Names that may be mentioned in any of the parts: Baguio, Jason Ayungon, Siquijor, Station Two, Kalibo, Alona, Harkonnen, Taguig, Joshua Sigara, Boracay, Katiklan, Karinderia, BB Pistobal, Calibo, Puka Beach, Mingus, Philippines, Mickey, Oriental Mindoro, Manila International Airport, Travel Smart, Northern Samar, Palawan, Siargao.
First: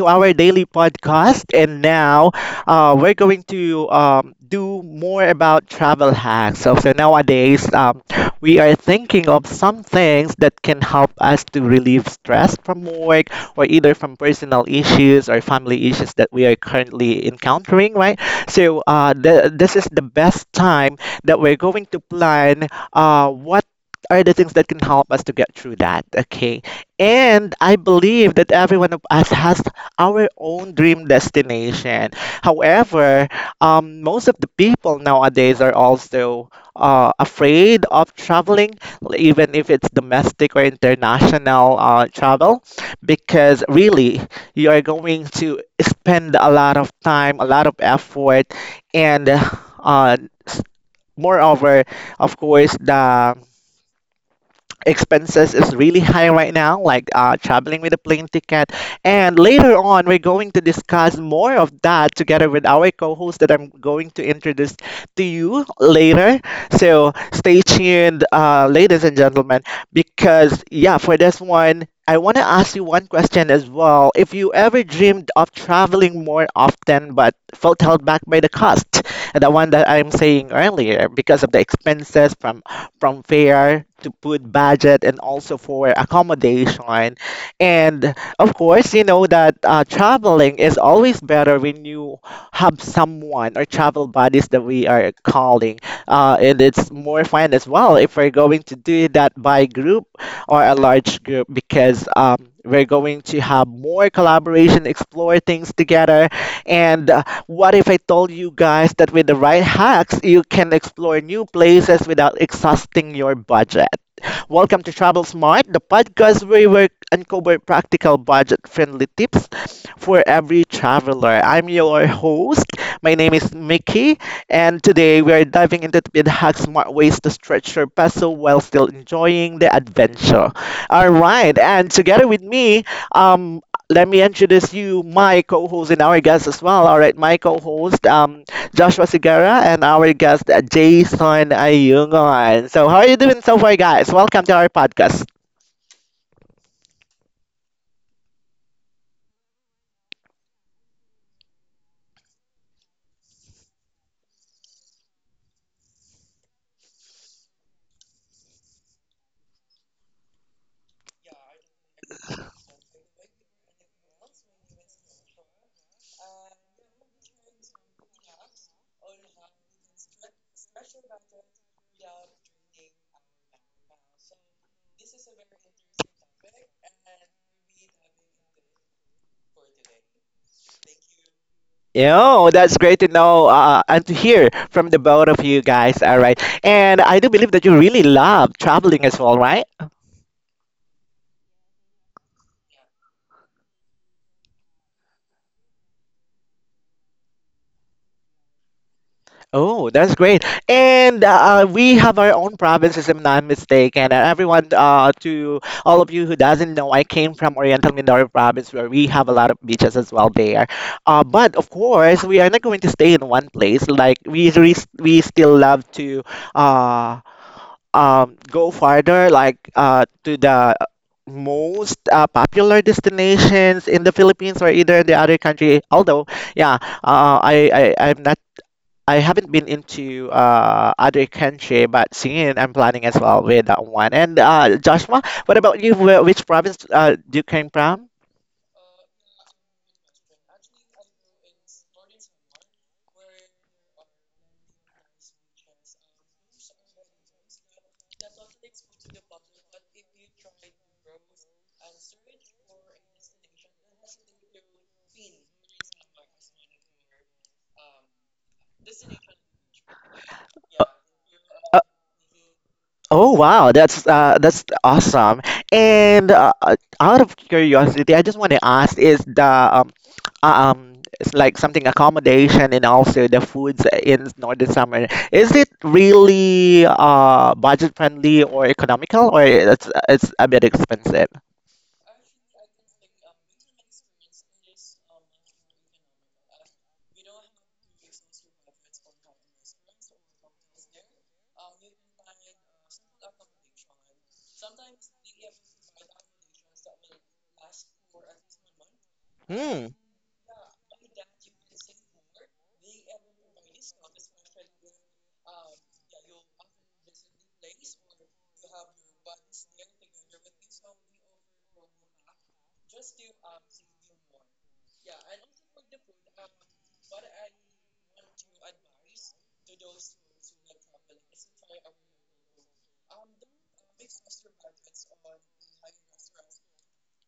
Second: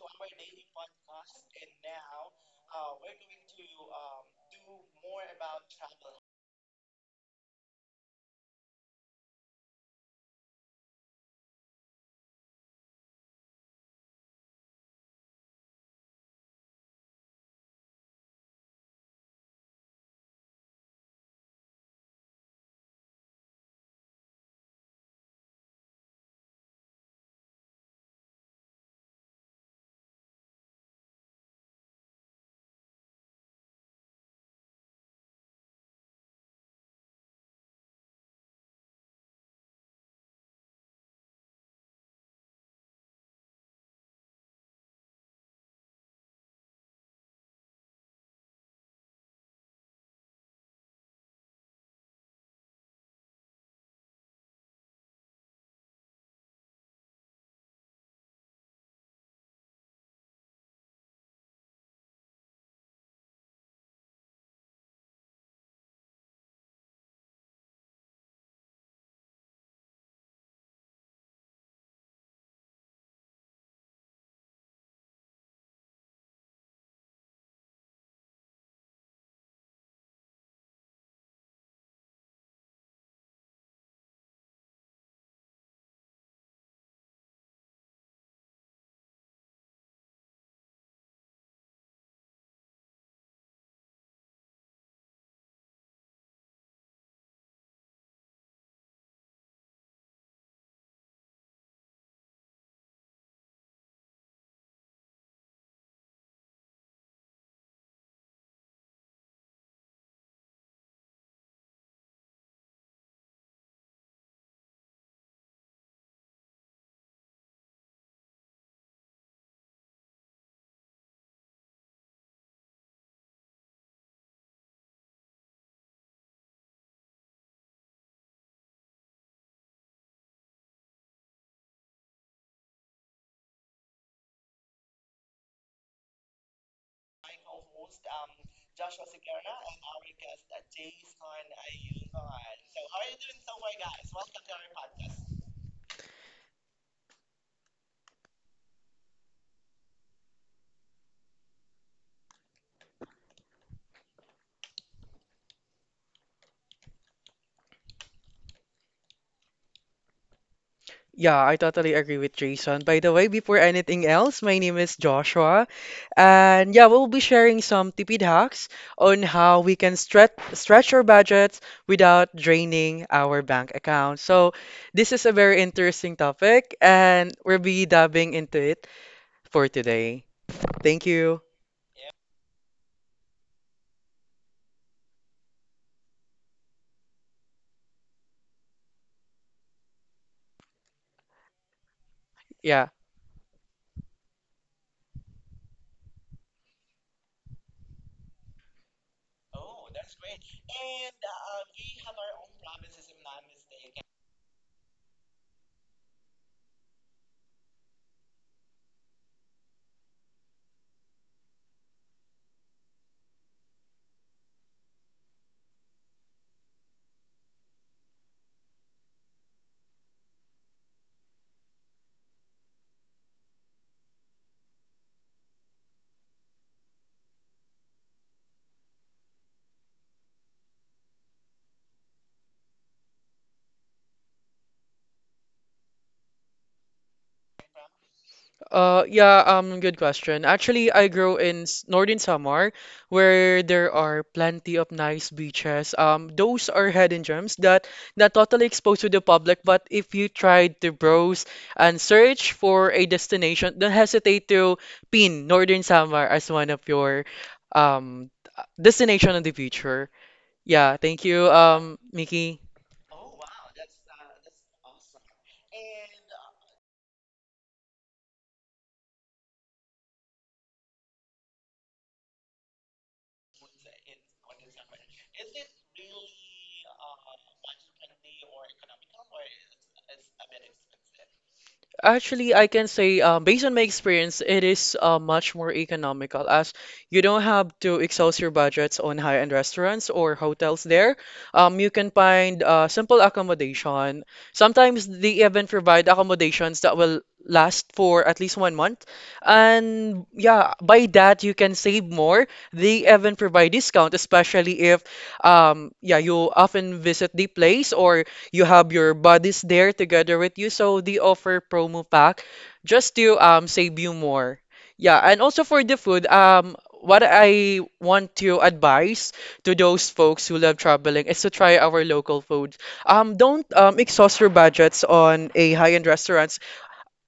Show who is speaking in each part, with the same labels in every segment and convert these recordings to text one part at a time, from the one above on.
Speaker 1: to our daily podcast. And now we're going to do more about travel hacks. So nowadays, we are thinking of some things that can help us to relieve stress from work or either from personal issues or family issues that we are currently encountering, right? So, this is the best time that we're going to plan what are the things that can help us to get through that, okay, and I believe that everyone of us has our own dream destination. However, most of the people nowadays are also afraid of traveling, even if it's domestic or international travel, because really you are going to spend a lot of time, a lot of effort, and uh, s- moreover, of course, the expenses is really high right now, like traveling with a plane ticket. And later on, we're going to discuss more of that together with our co host that I'm going to introduce to you later. So stay tuned, ladies and gentlemen, because, yeah, for this one, I want to ask you one question as well. If you ever dreamed of traveling more often but felt held back by the cost, the one that I'm saying earlier, because of the expenses from fare to food budget and also for accommodation. And of course, you know that traveling is always better when you have someone or travel buddies that we are calling. And it's more fun as well if we're going to do that by group or a large group because we're going to have more collaboration, explore things together, and what if I told you guys that with the right hacks, you can explore new places without exhausting your budget? Welcome to Travel Smart, the podcast where we uncover practical budget friendly tips for every traveler. I'm your host. My name is Mickey, and today we are diving into the hack smart ways to stretch your peso while still enjoying the adventure. All right, and together with me, um, let me introduce you, my co-host and our guest as well. All right, my co-host, Joshua Sigara, and our guest Jason Ayungon. So, how are you doing so far, guys? Welcome to our podcast.
Speaker 2: Yeah, I totally agree with Jason. By the way, before anything else, my name is Joshua, and yeah, we'll be sharing some tipid hacks on how we can stretch our budgets without draining our bank account. So, this is a very interesting topic, and we'll be diving into it for today. Thank you.
Speaker 1: Yo, that's great to know, and to hear from the both of you guys. All right, and I do believe that you really love traveling as well, right?
Speaker 2: Yeah.
Speaker 1: Oh, that's great. And we have our own provinces, if I'm not mistaken. And everyone, to all of you who doesn't know, I came from Oriental Mindoro province, where we have a lot of beaches as well there. But of course, we are not going to stay in one place. Like we still love to uh, go farther, like to the most popular destinations in the Philippines or either in the other country. Although, yeah, I'm not, I haven't been into other country, but singing I'm planning as well with that one. And Joshua, what about you? Which province you came from?
Speaker 2: Yeah, Good question. Actually, I grow in Northern Samar, where there are plenty of nice beaches. Those are hidden gems that not totally exposed to the public, but if you try to browse and search for a destination, don't hesitate to pin Northern Samar as one of your um destination in the future. Yeah, thank you,
Speaker 1: Uh,
Speaker 2: Mickey.
Speaker 1: oh wow, that's awesome. And out of curiosity, I just want to ask: Is the uh, um it's like something accommodation, and also the foods in northern summer, is it really budget friendly or economical, or it's a bit expensive?
Speaker 2: Actually, I can say, based on my experience, it is much more economical as you don't have to exhaust your budgets on high-end restaurants or hotels there. You can find simple accommodation. Sometimes they even provide accommodations that will last for at least 1 month.
Speaker 1: Hmm.
Speaker 2: And yeah, by that, you can save more. They even provide discount, especially if yeah, you often visit the place or you have your buddies there together with you. So they offer promo pack just to save you more. Yeah, and also for the food, what I want to advise to those folks who love traveling is to try our local foods. Don't exhaust your budgets on a high-end restaurants.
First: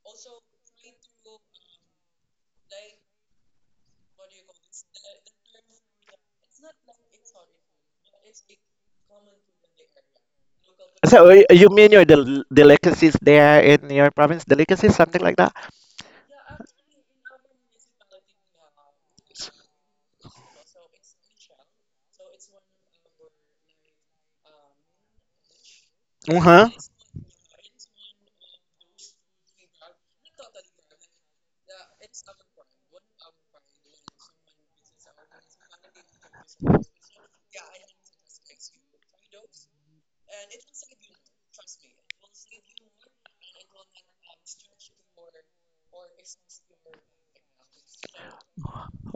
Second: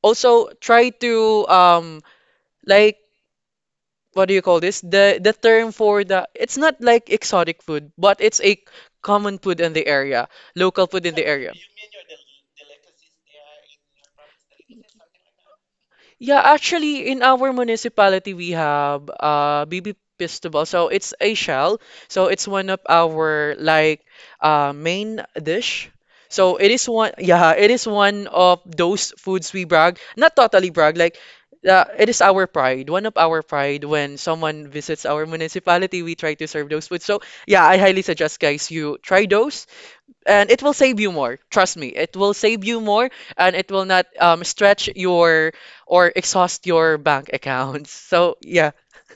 Speaker 2: Also, try to um like what do you call this? The term for the it's not like exotic food, but it's a common food in the area, local food in the
Speaker 1: So
Speaker 2: area.
Speaker 1: you mean your delicacies there in your province, delicacies, something like that?
Speaker 2: Yeah, actually, in our municipality, we have BB Pistobal. So it's a shell. So it's one of our main dish. So
Speaker 1: Uh-huh.
Speaker 2: it is one. Yeah, it is one of those foods we brag. Not totally brag. It is our pride. One of our pride when someone visits our municipality, we try to serve those foods. So yeah, I highly suggest guys you try those and it will save you more. Trust me, it will save you more, and it will not stretch your or exhaust your bank accounts. So yeah,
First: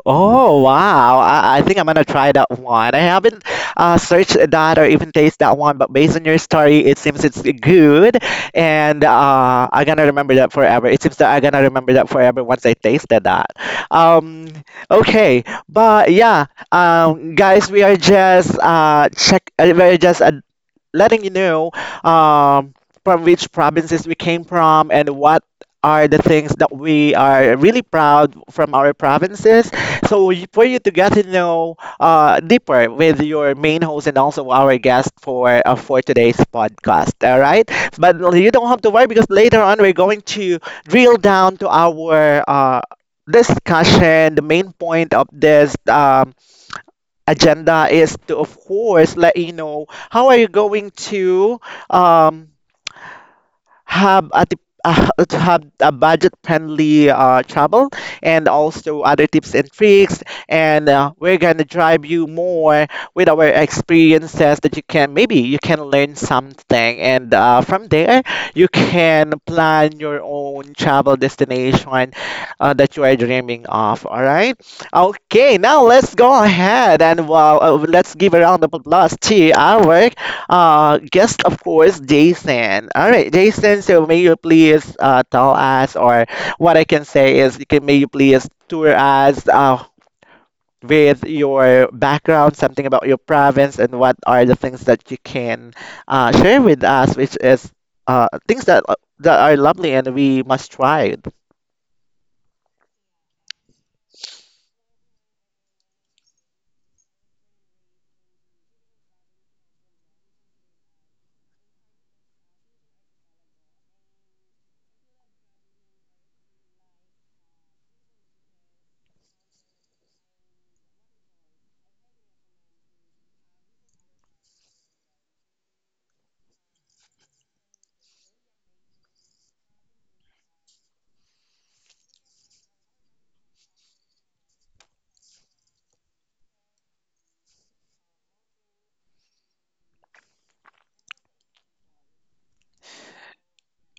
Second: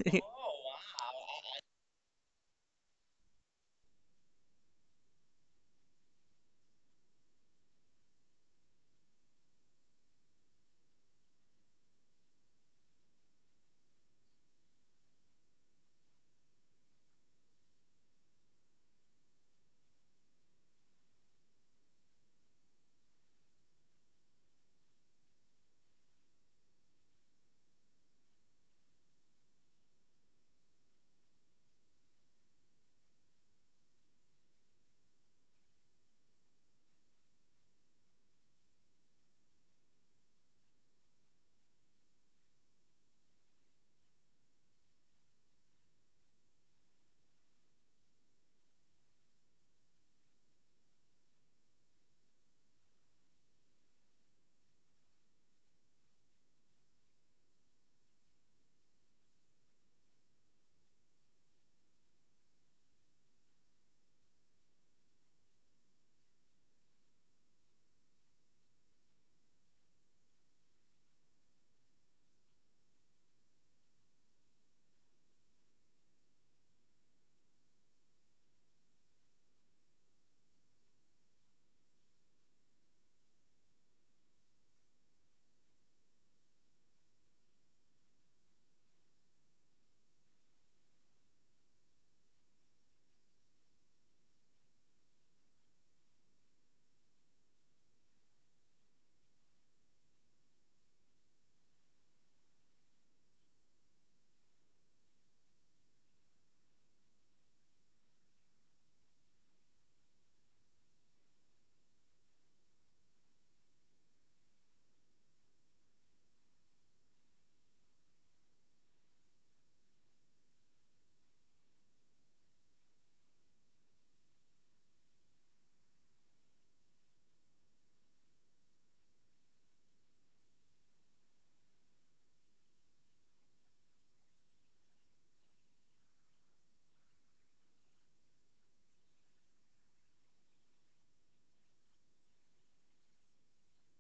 Speaker 1: Oh wow! I think I'm gonna try that one. I haven't searched that or even taste that one, but based on your story, it seems it's good, and I'm gonna remember that forever. It seems that I'm gonna remember that forever once I tasted that. Um, okay, but yeah, guys, we are just check. We're just letting you know um, from which provinces we came from and what are the things that we are really proud from our provinces. So for you to get to know deeper with your main host and also our guest for today's podcast. All right, but you don't have to worry, because later on we're going to drill down to our. Discussion. The main point of this agenda is to, of course, let you know how are you going to um, have a uh, have a budget-friendly travel, and also other tips and tricks. And we're gonna drive you more with our experiences, that you can maybe you can learn something, and from there you can plan your own travel destination that you are dreaming of. All right. Okay. Now let's go ahead and well, let's give a round of applause to our guest, of course, Jason. All right, Jason. So may you please tell us, or what I can say is, you can may you please tour us with your background, something about your province, and what are the things that you can share with us, which is things that are lovely and we must try.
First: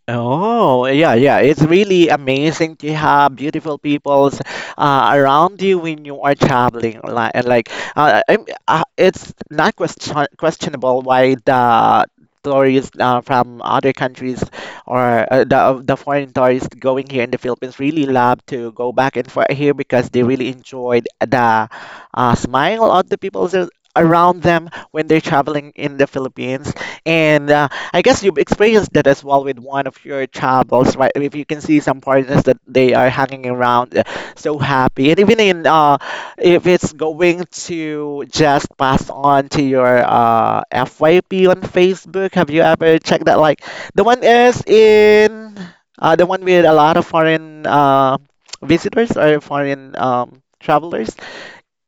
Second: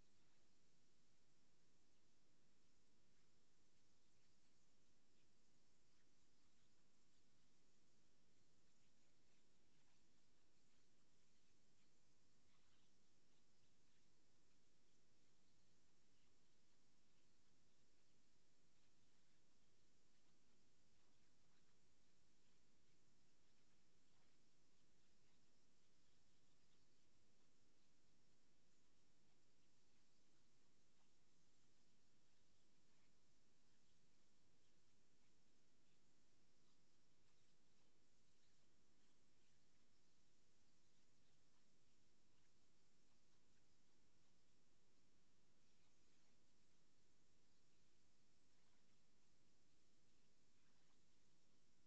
Speaker 1: Oh, yeah, yeah. It's really amazing to have beautiful peoples around you when you are traveling. Like, and like it's not questionable why the tourists from other countries or the foreign tourists going here in the Philippines really love to go back and forth here because they really enjoyed the smile of the people around them when they're traveling in the Philippines. And I guess you've experienced that as well with one of your travels, right? If you can see some partners that they are hanging around, so happy, and even in if it's going to just pass on to your FYP on Facebook, have you ever checked that? Like the one is in the one with a lot of foreign visitors or foreign travelers.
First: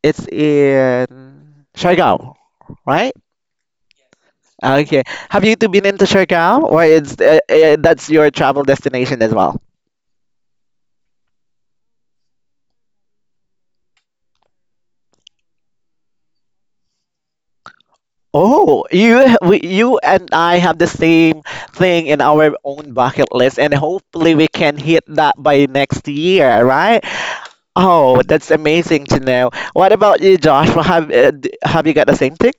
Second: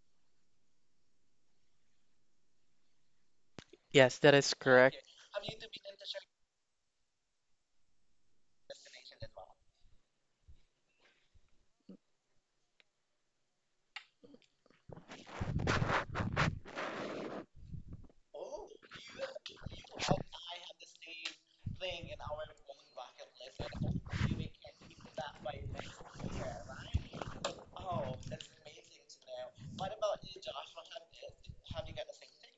Speaker 1: It's in Siargao, right?
Speaker 2: yes, that is correct.
Speaker 1: Okay. Have you two been into Siargao, or is that's your travel destination as well? Oh, you and I have the same thing in our own bucket list, and hopefully we can hit that by next year, right? Oh, that's amazing to know. What about you, Joshua? Have have you got the same thing?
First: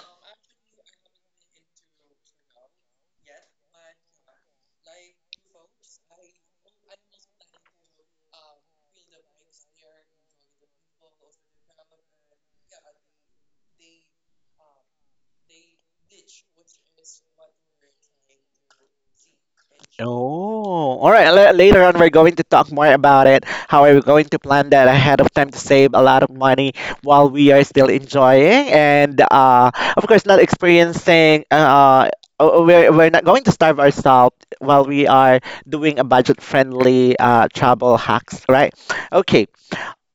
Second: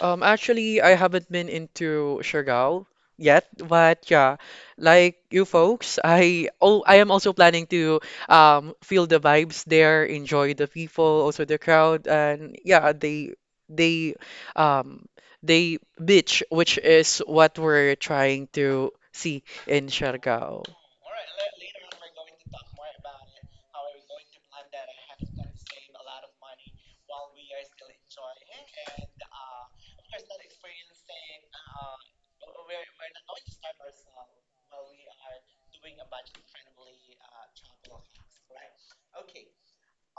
Speaker 2: Actually, I haven't been into Siargao yet, but yeah, like you folks, I am also planning to feel the vibes there, enjoy the people, also the crowd, and yeah, they um they beach, which is what we're trying to see in Siargao.
Speaker 1: Oh, all right. Later on, we're going to talk more about it. How are we going to plan that ahead of time to save a lot of money while we are still enjoying and, of course, not experiencing. We're not going to starve ourselves while we are doing a budget-friendly travel hacks, right? Okay.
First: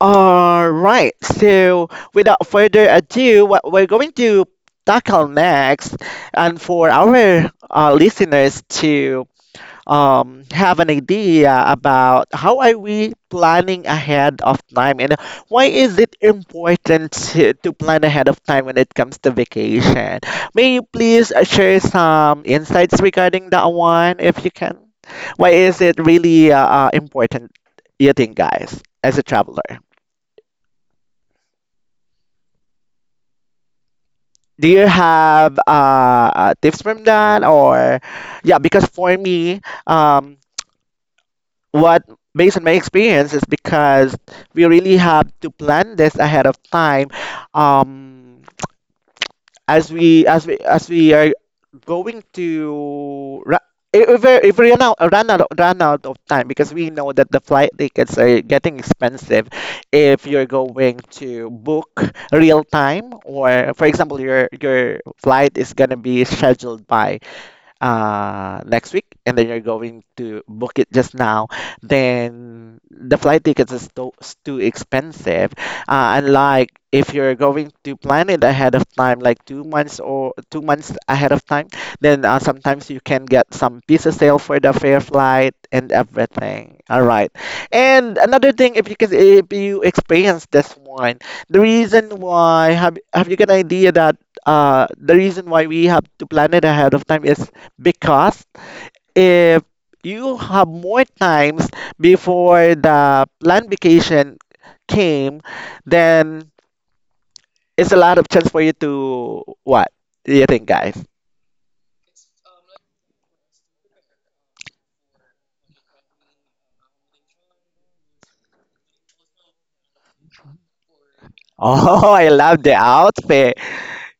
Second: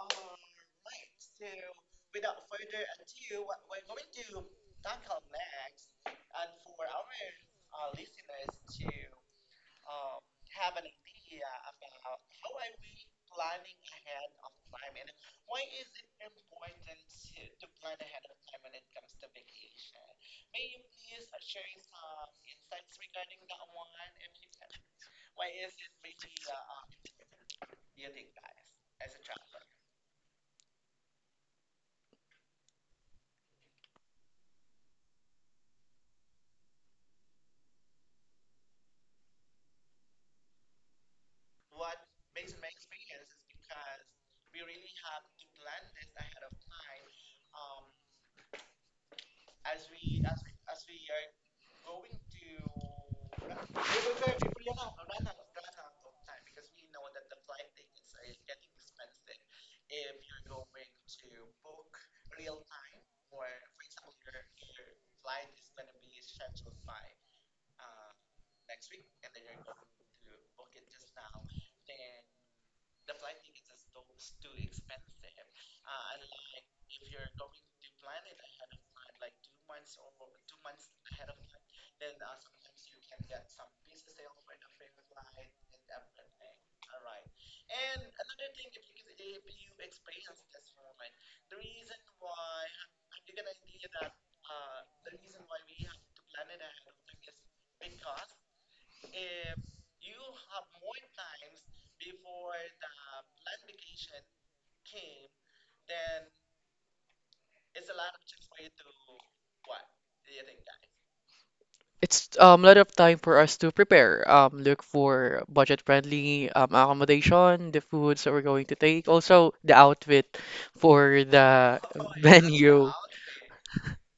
Speaker 1: All right, so without further ado, what we're going to tackle next, and for our listeners to have an idea about how are we planning ahead of time, and why is it important to plan ahead of time when it comes to vacation? May you please share some insights regarding that one if you can? Why is it really important, you think, guys, as a traveler? Do you have tips from that, or yeah, because for me, um, what based on my experience is because we really have to plan this ahead of time, um, as we are going to if we run out of time, because we know that the flight tickets are getting expensive if you're going to book real time, or for example your flight is gonna be scheduled by next week, and then you're going to book it just now, then the flight tickets is is too expensive. Unlike if you're going to plan it ahead of time, like 2 months or 2 months ahead of time, then sometimes you can get some piece of sale for the fair flight and everything. All right. And another thing, if you can, if you experience this one, the reason why have you got an idea that the reason why we have to plan it ahead of time is because if you have more times before the planned vacation came, then it's a lot of chance for you to what? Do you think, guys?
Speaker 2: It's a lot of time for us to prepare, look for budget-friendly accommodation, the foods that we're going to take, also the outfit for the
Speaker 1: Oh, I love the
Speaker 2: venue.
Speaker 1: outfit.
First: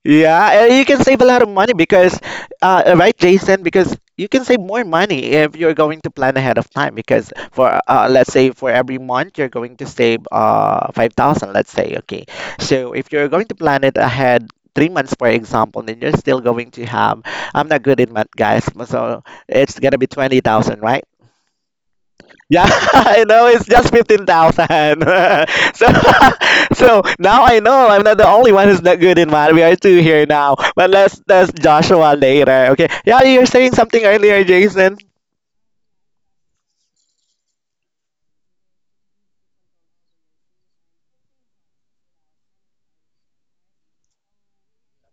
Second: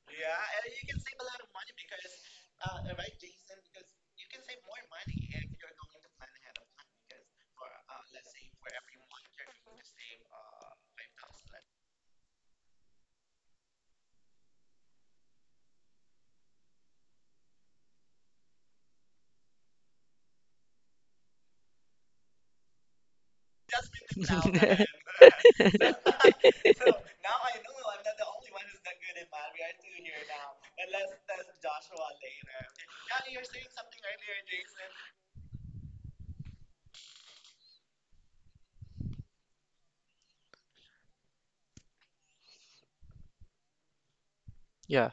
Speaker 1: Yeah, you can save a lot of money because, right, Jason? Because you can save more money if you're going to plan ahead of time. Because for let's say for every month you're going to save 5,000. Let's say okay. So if you're going to plan it ahead 3 months, for example, then you're still going to have. I'm not good in math, guys. So it's gonna be 20,000, right? Yeah, I know it's just 15,000. So so now I know I'm not the only one who's not good in math. We are two here now. But let's Joshua later. Okay. Yeah, you're saying something earlier, Jason.
Speaker 2: Yeah,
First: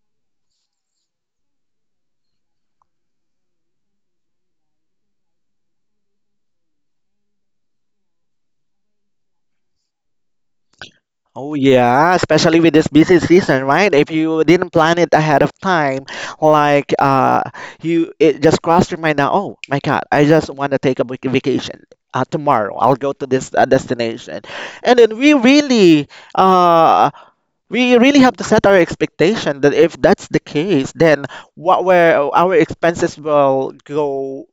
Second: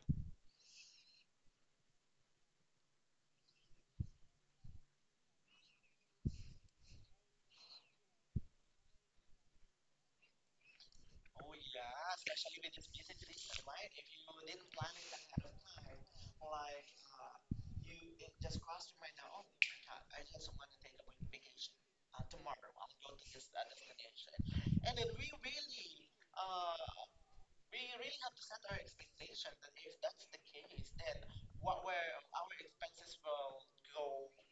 Speaker 1: Oh yeah, especially with this busy season, right? If you didn't plan it ahead of time, like uh you it just crossed your mind now, oh my God, I just want to take a vacation. Tomorrow I'll go to this destination. And then we really uh we really have to set our expectation that if that's the case, then what were our expenses will go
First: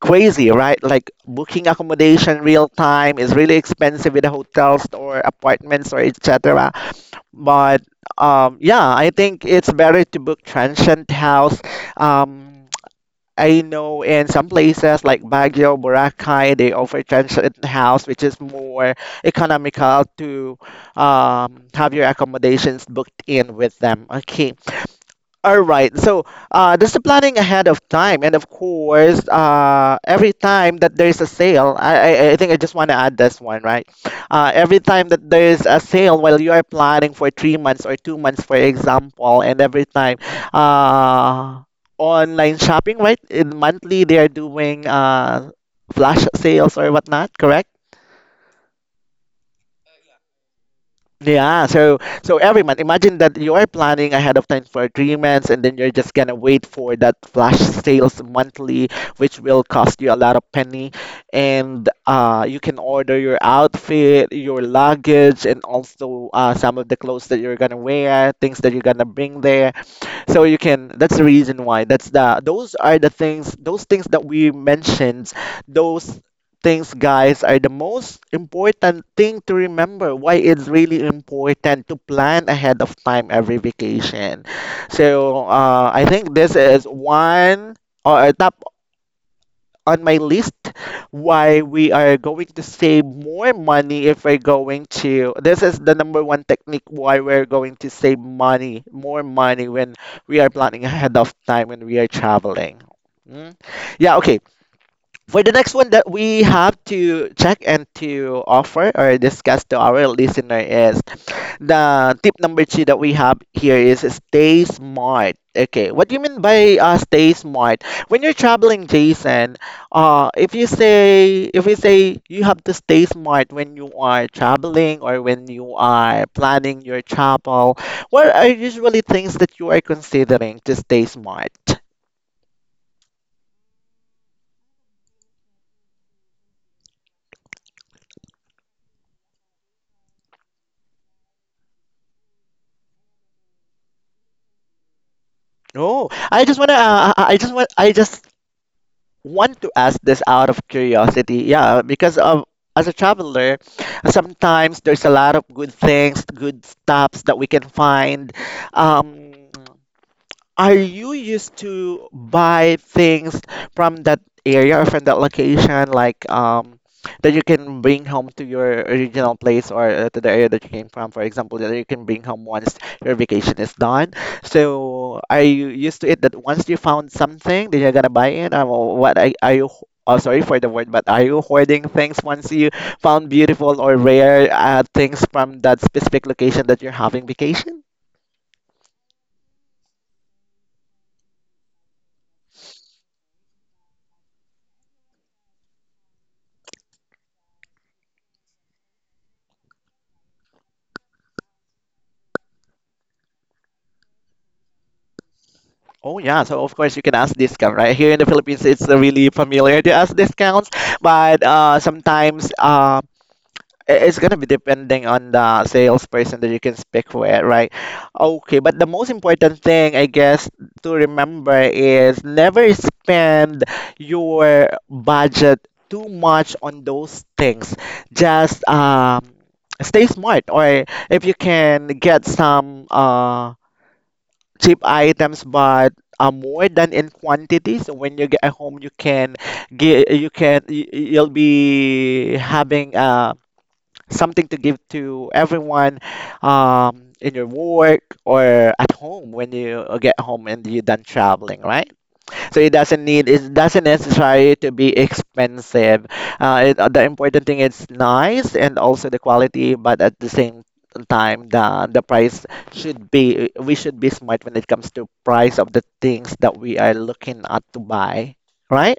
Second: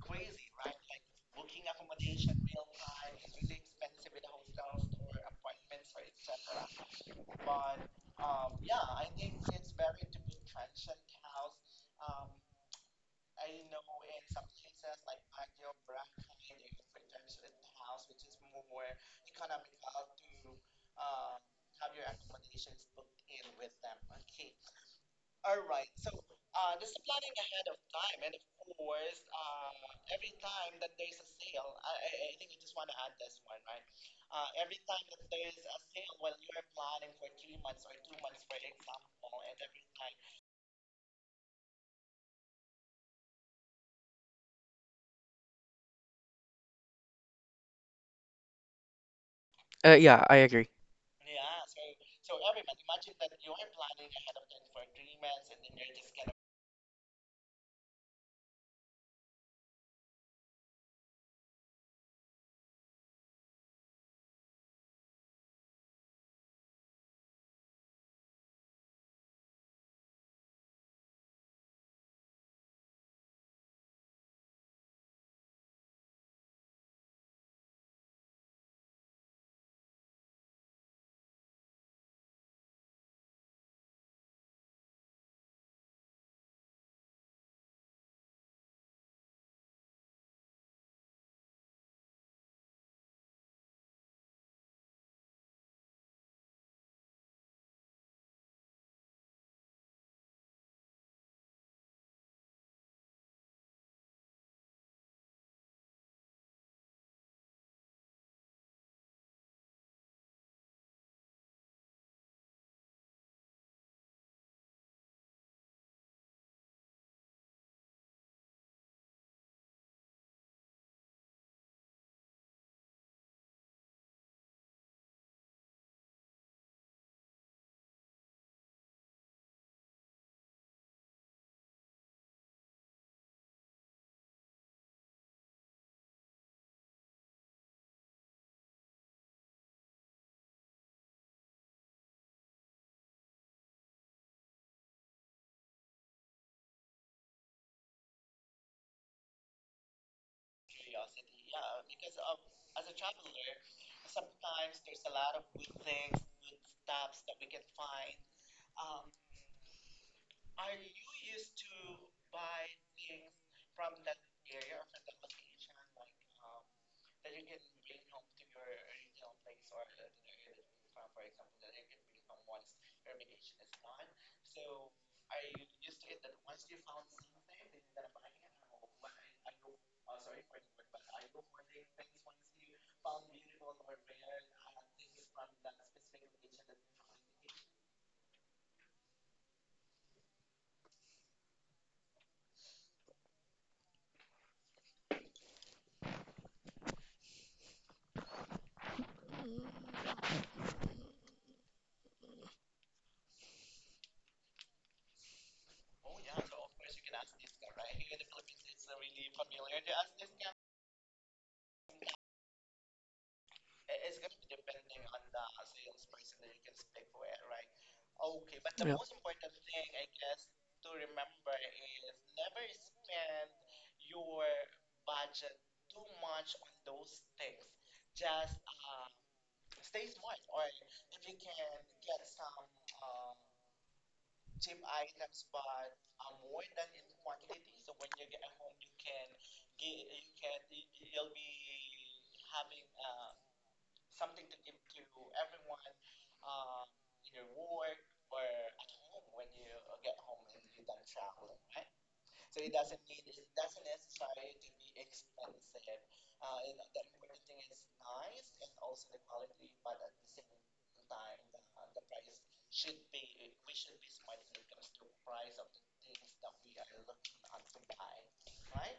Speaker 1: crazy, right? Like booking accommodation real time is really expensive with the hotels or apartments or etc. But yeah, I think it's better to book transient house. Um, I know in some places like Baguio, Boracay, they offer transient house, which is more economical to have your accommodations booked in with them. Okay. All right. So there's the planning ahead of time, and of course, every time that there's a sale, I think I just want to add this one, right? Every time that there's a sale, while you are planning for 3 months or 2 months, for example, and every time uh, online shopping, right? In monthly, they are doing flash sales or whatnot.
Speaker 2: yeah, I agree.
Speaker 1: Yeah, so every month, imagine that you are planning ahead of time for agreements, and then you're just gonna wait for that flash sales monthly, which will cost you a lot of penny. And you can order your outfit, your luggage, and also some of the clothes that you're gonna wear, things that you're gonna bring there so you can that's the reason why that's the those are the things those things that we mentioned those things guys are the most important thing to remember why it's really important to plan ahead of time every vacation. So I think this is one or top on my list why we are going to save more money if we're going to. This is the number one technique why we're going to save money, more money when we are planning ahead of time when we are traveling. Mm. Yeah, okay. For the next one that we have to check and to offer or discuss to our listener is the tip number two that we have here is stay smart. Okay, what do you mean by stay smart? When you're traveling, Jason, if you say if we say you have to stay smart when you are traveling or when you are planning your travel, what are usually things that you are considering to stay smart? Oh, I just want to ask this out of curiosity. Yeah, because of as a traveler, sometimes there's a lot of good things, good stops that we can find. Um, are you used to buy things from that area or from that location, like that you can bring home to your original place or to the area that you came from? For example, that you can bring home once your vacation is done. So, are you used to it that once you found something, then you're gonna buy it? Or what are you? Oh, sorry for the word, but are you hoarding things once you found beautiful or rare things from that specific location that you're having vacation? Oh yeah, so of course you can ask discount, right? Here in the Philippines, it's really familiar to ask discounts, but it's gonna be depending on the salesperson that you can speak with, right? Okay, but the
Speaker 2: Yeah.
Speaker 1: most important thing, I guess, to remember is never spend your budget too much on those things. Just stay smart, or if you can get some cheap items but more than in quantity so when you get home you can get you can y- y- you'll be having something to give to everyone in your work or at home when you get home and you're done traveling, right? So it doesn't need it doesn't necessarily to be expensive. The important thing is nice and also the quality, but at the same time the price should be we should be smart when it comes to price of the things that we are looking at to buy, right?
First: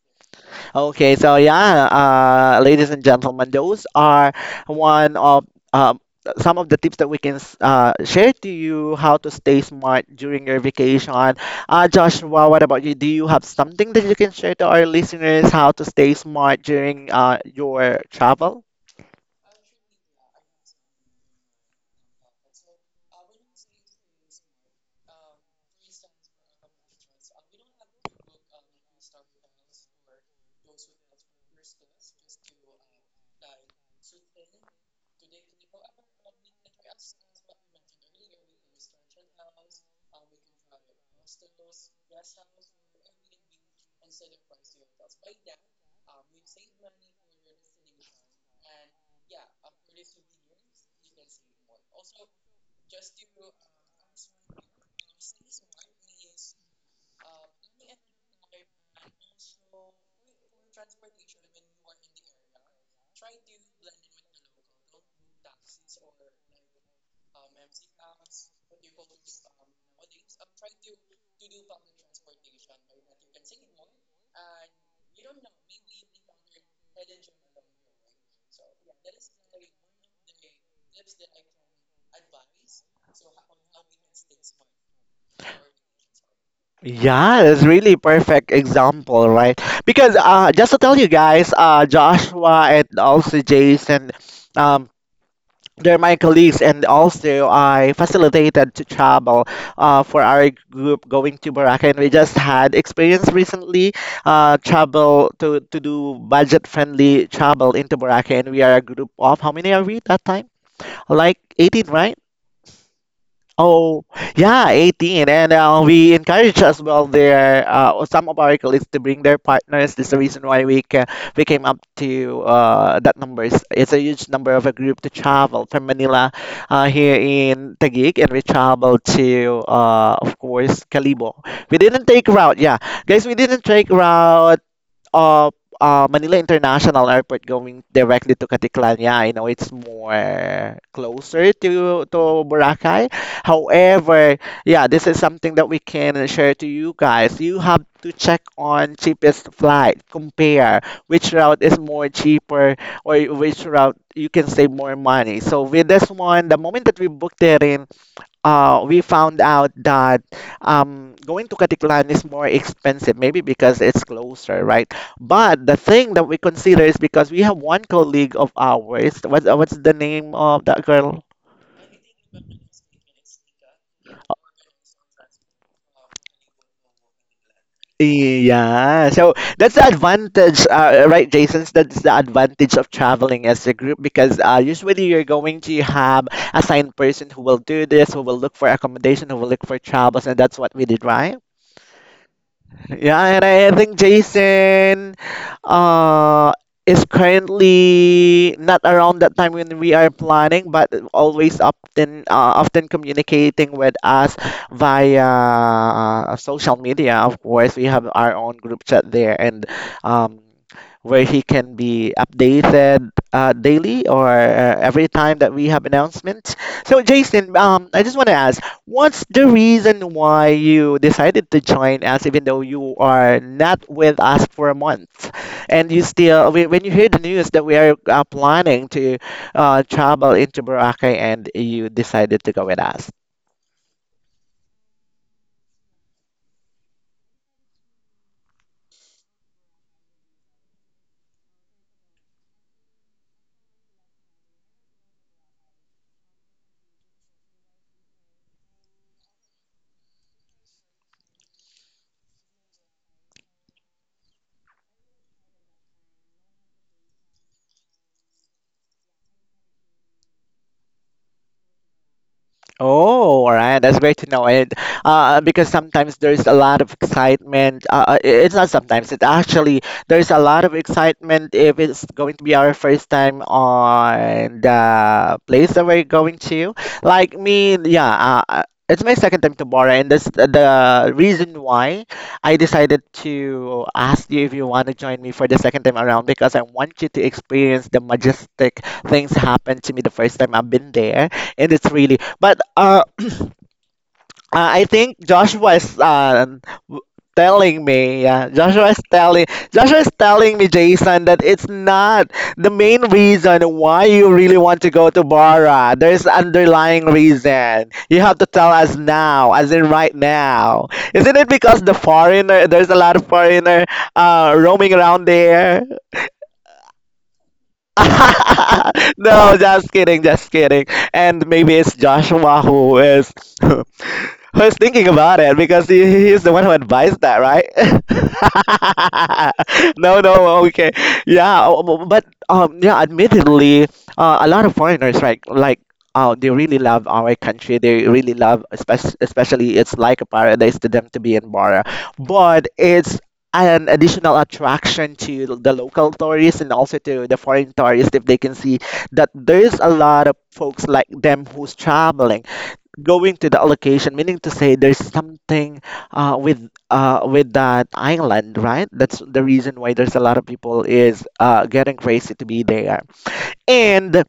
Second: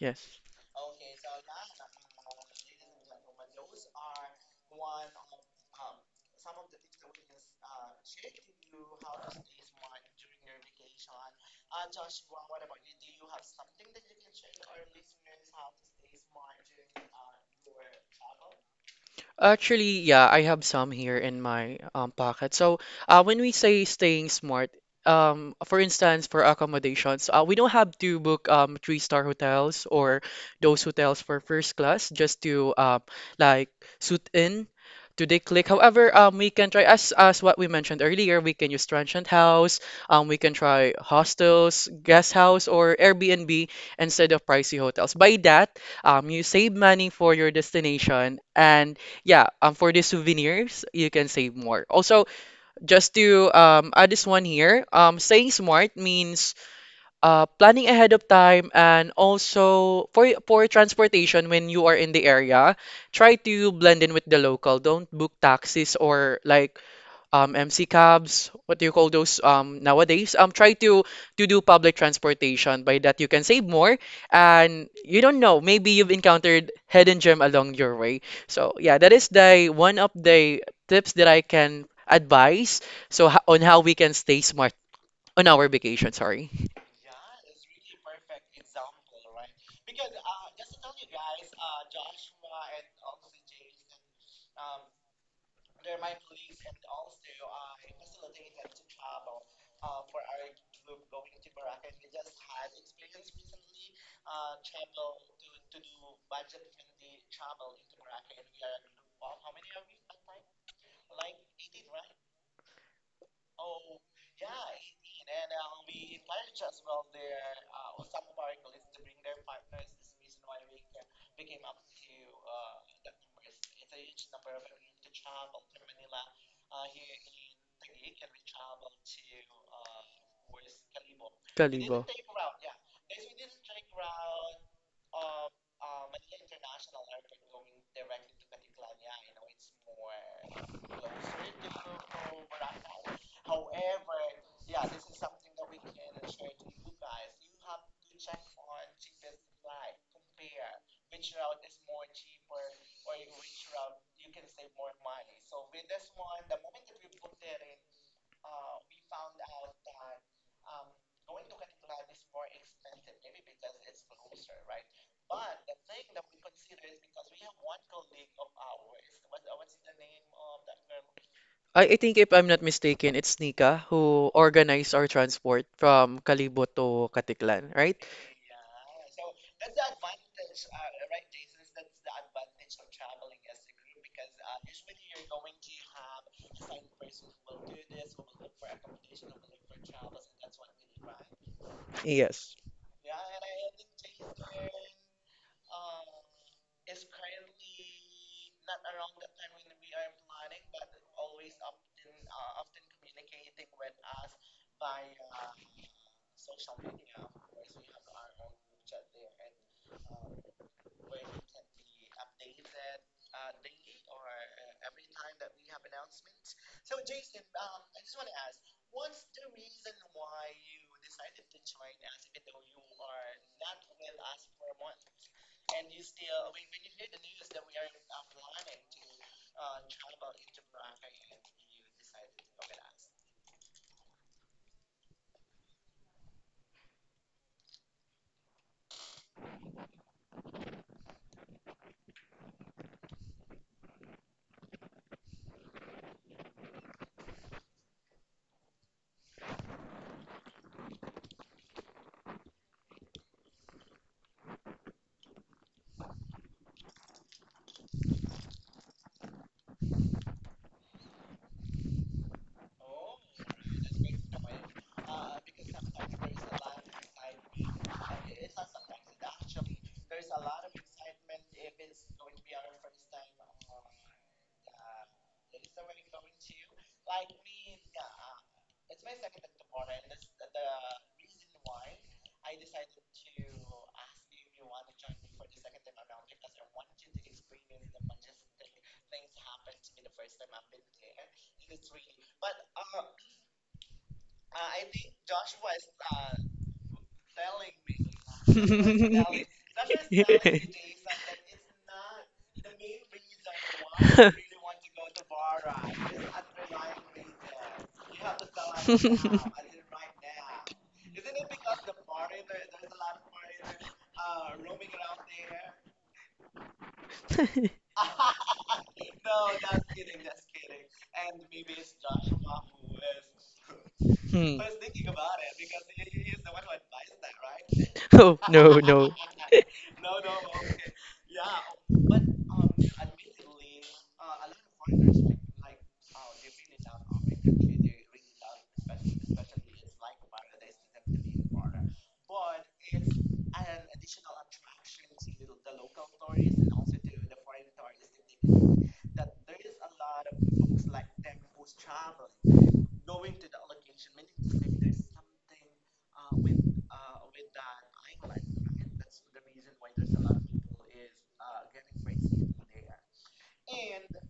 Speaker 2: Yes.
Speaker 1: Okay, so yeah, ladies and gentlemen, those are one of um, some of the tips that we can share to you how to stay smart during your vacation. Joshua, what about you? Do you have something that you can share to our listeners how to stay smart during your travel?
Speaker 2: Actually, yeah, I have some here in my pocket. So, when we say staying smart, for instance, for accommodations, we don't have to book three-star hotels or those hotels for first class just to like suit in to the click. However, we can try as what we mentioned earlier, we can use transient house, we can try hostels, guest house, or Airbnb instead of pricey hotels. By that, you save money for your destination and yeah, for the souvenirs, you can save more. Also, just to add this one here, staying smart means planning ahead of time and also for transportation when you are in the area, try to blend in with the local. Don't book taxis or MC cabs, what do you call those nowadays? Try to do public transportation by that you can save more and you don't know, maybe you've encountered hidden gem along your way. So yeah, that is the one of the tips that I can advise so on how we can stay smart on our vacation, sorry.
Speaker 1: Yeah, it's really perfect example, right? Because just to tell you guys, Joshua and also Jason, they're my colleagues and also I facilitated to travel for our group going to Boracay and we just had experience recently to do budget friendly travel into Boracay, and we are a group of how many are we that time, like 18, right? Oh, yeah, 18. And we encourage as well their some of our colleagues to bring their partners. This is the reason why we came up to that numbers. It's a huge number of a group to travel from Manila here in Taguig, and we traveled to, of course, Calibo. We
Speaker 2: Kalibo.
Speaker 1: didn't take route, yeah. Guys, we didn't take route uh, Manila International Airport going directly to Katiklan. Yeah, I know it's more closer to Boracay. However, yeah, this is something that we can share to you guys. You have to check on cheapest flight, compare which route is more cheaper or which route you can save more money. So with this one, the moment that we booked it in, we found out that going to Katiklan is more expensive, maybe because it's closer, right? But the thing that we consider is because we have one colleague of ours. What's the name of that girl?
Speaker 2: I think if I'm not mistaken, it's Nika who organized our transport from Kalibo to Katiklan, right?
Speaker 1: Yeah, so that's the advantage, right, Jason? That's the advantage of traveling as a group because usually you're going to have assigned person who will do this, who will look for accommodation, who will look for travels, and that's what we did, right?
Speaker 2: Yes.
Speaker 1: Yeah, and I think Jason uh is currently not around that time when we are planning, but always often communicating with us via social media. Of course, we have our own group chat there, and um, where he can be updated daily or every time that we have announcements. So, Jason, I just want to ask. What's the reason why you decided to join us, even though you are not with us for a month? And you still, when you hear the news that we are planning to travel into Boracay, and you decided to go with us. Oh, all right. That's great to know. And because sometimes there's a lot of excitement. It's not sometimes. It actually there's a lot of excitement if it's going to be our first time on the place that we're going to. Like me, yeah. It's my second time to Bora, and that's the reason why I decided to ask you if you want to join me for the second time around because I want you to experience the majestic things happen to me the first time I've been there. And it's really, but I think Joshua is w- telling me, yeah, Joshua is telling me, Jason, that it's not the main reason why you really want to go to Bara. There's underlying reason. You have to tell us now, as in right now. Isn't it because the foreigner? There's a lot of foreigner roaming around there. No, just kidding, just kidding. And maybe it's Joshua who is who
Speaker 2: Hmm.
Speaker 1: is thinking about it because he's the one who advised that, right?
Speaker 2: Right? Oh, no, no.
Speaker 1: No, no, okay. Yeah, oh, but yeah, admittedly, a lot of foreigners, right, like they really love our country. They really love, especially, especially it's like a paradise to them to be in Bora. But it's an additional attraction to the local tourists and also to the foreign tourists if they can see that there's a lot of folks like them who's traveling going to the location, meaning to say there's something with that island, right? That's the reason why there's a lot of people is getting crazy to be there. And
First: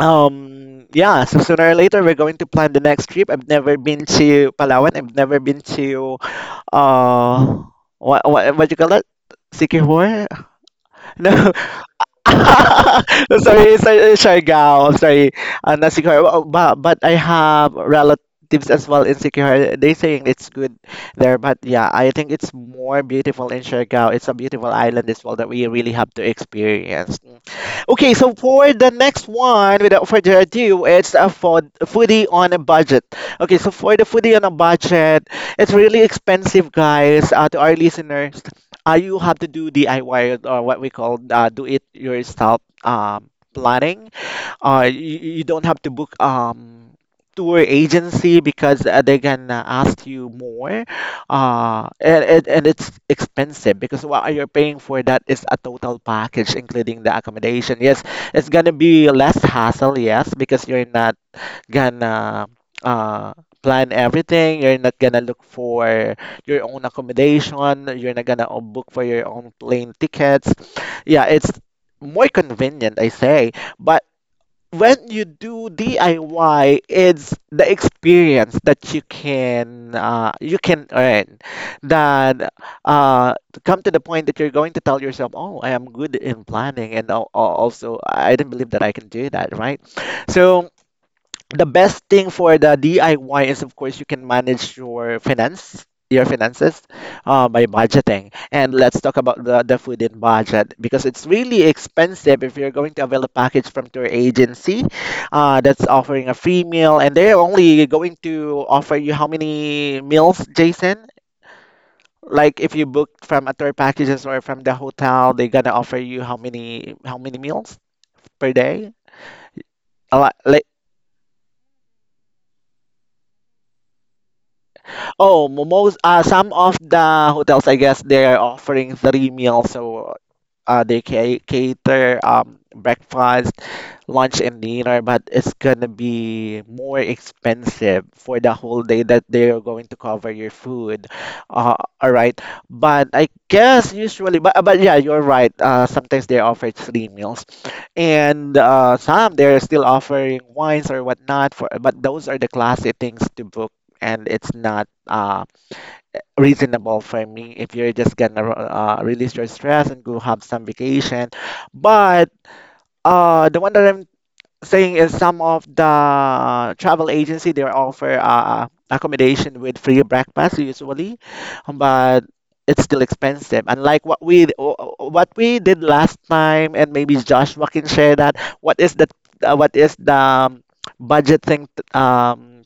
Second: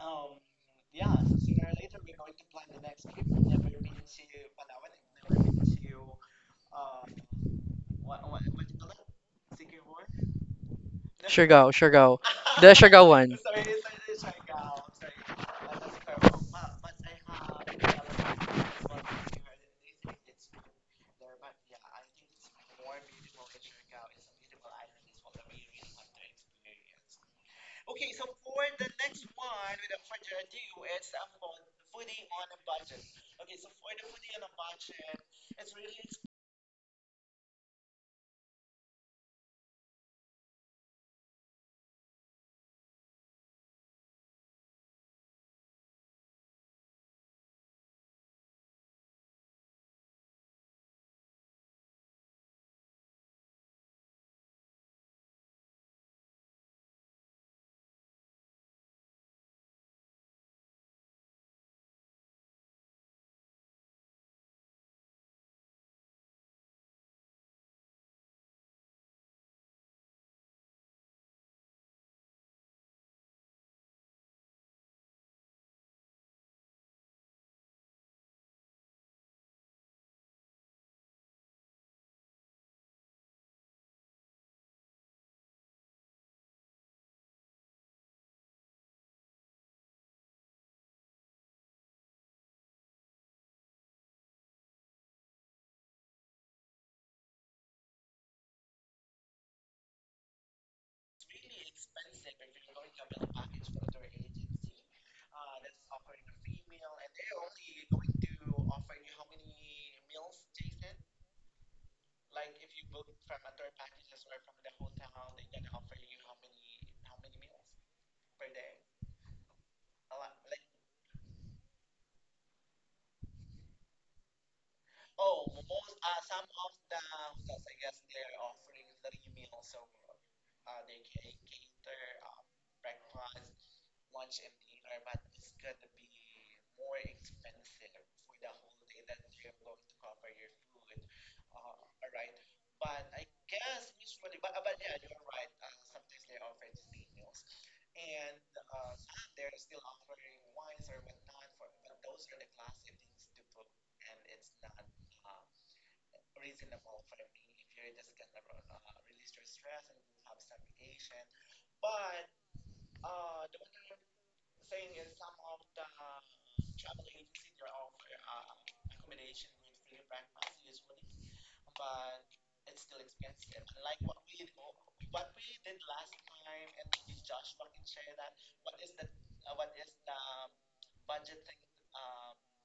Speaker 1: yeah, so sooner or later we're going to plan the next trip. I've never been to Palawan. I've never been to uh what you call it? Sikihor? No.
Speaker 2: Siargao, Siargao. The Siargao one.
Speaker 1: Siargao. I'm sorry. I'm not secure. Oh, but I have relatives as well in Siquijor. They saying it's good there. But yeah, I think it's more beautiful in Siargao. It's a beautiful island as well that we really have to experience. Mm. Okay, so for the next one, without further ado, it's a foodie on a budget. Okay, so for the foodie on a budget, it's really expensive, guys, to our listeners. You have to do DIY or what we call do it yourself planning. You don't have to book tour agency because they can ask you more, and it's expensive because what you're paying for that is a total package including the accommodation. Yes, it's gonna be less hassle, yes, because you're not gonna uh, plan everything. You're not gonna look for your own accommodation. You're not gonna book for your own plane tickets. Yeah, it's more convenient, I say. But when you do DIY, it's the experience that you can earn. That To come to the point that you're going to tell yourself, "Oh, I am good in planning," and also I didn't believe that I can do that, right? So the best thing for the DIY is, of course, you can manage your your finances, by budgeting. And let's talk about the food in budget because it's really expensive if you're going to avail a package from your agency, that's offering a free meal, and they're only going to offer you how many meals, Jason? Like if you book from a tour packages or from the hotel, they're gonna offer you how many meals per day? A lot, like. Oh, most some of the hotels, I guess, they are offering three meals, so cater breakfast, lunch and dinner, but it's gonna be more expensive for the whole day that they are going to cover your food. All right, but I guess usually, but yeah, you're right. Sometimes they offer three meals, and some they're still offering wines or whatnot for. But those are the classy things to book, and it's not reasonable for me if you're just gonna release your stress and go have some vacation. But the one that I'm thing is some of the travel agency they offer accommodation with free breakfast usually but it's still expensive unlike what we did last time and maybe Joshua can share that, what is the budgeting um,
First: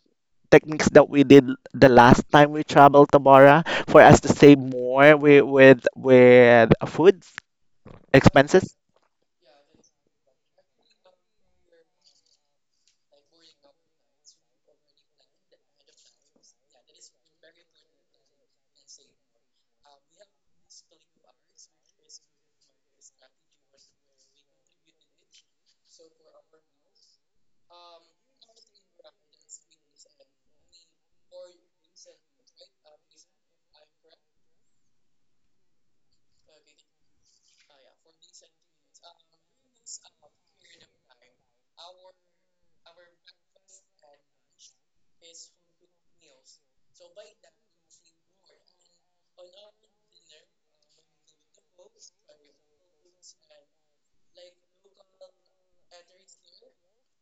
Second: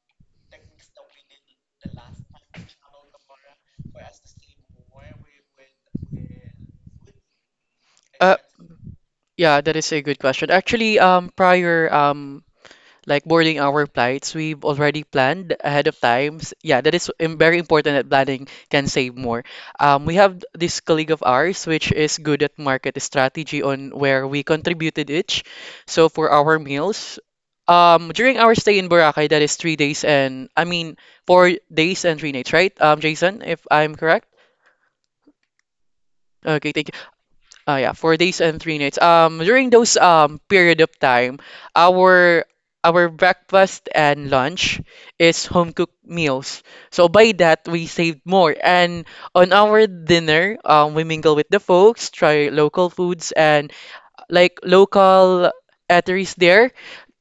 Speaker 1: techniques that we did the last time we traveled to Bora for us to save more with with food
Speaker 2: Uh,
Speaker 1: expenses.
Speaker 2: yeah, that is a good question. Actually, prior like boarding our flights, we've already planned ahead of times. Yeah, that is very important that planning can save more. We have this colleague of ours, which is good at market strategy on where we contributed each. So for our meals, during our stay in Boracay, that is three days and I mean 4 days and 3 nights, right? Jason, if I'm correct. Okay, thank you. Yeah, 4 days and 3 nights. During those period of time, our our breakfast and lunch is home cooked meals. So by that we saved more. And on our dinner, we mingle with the folks, try local foods, and like local eateries there,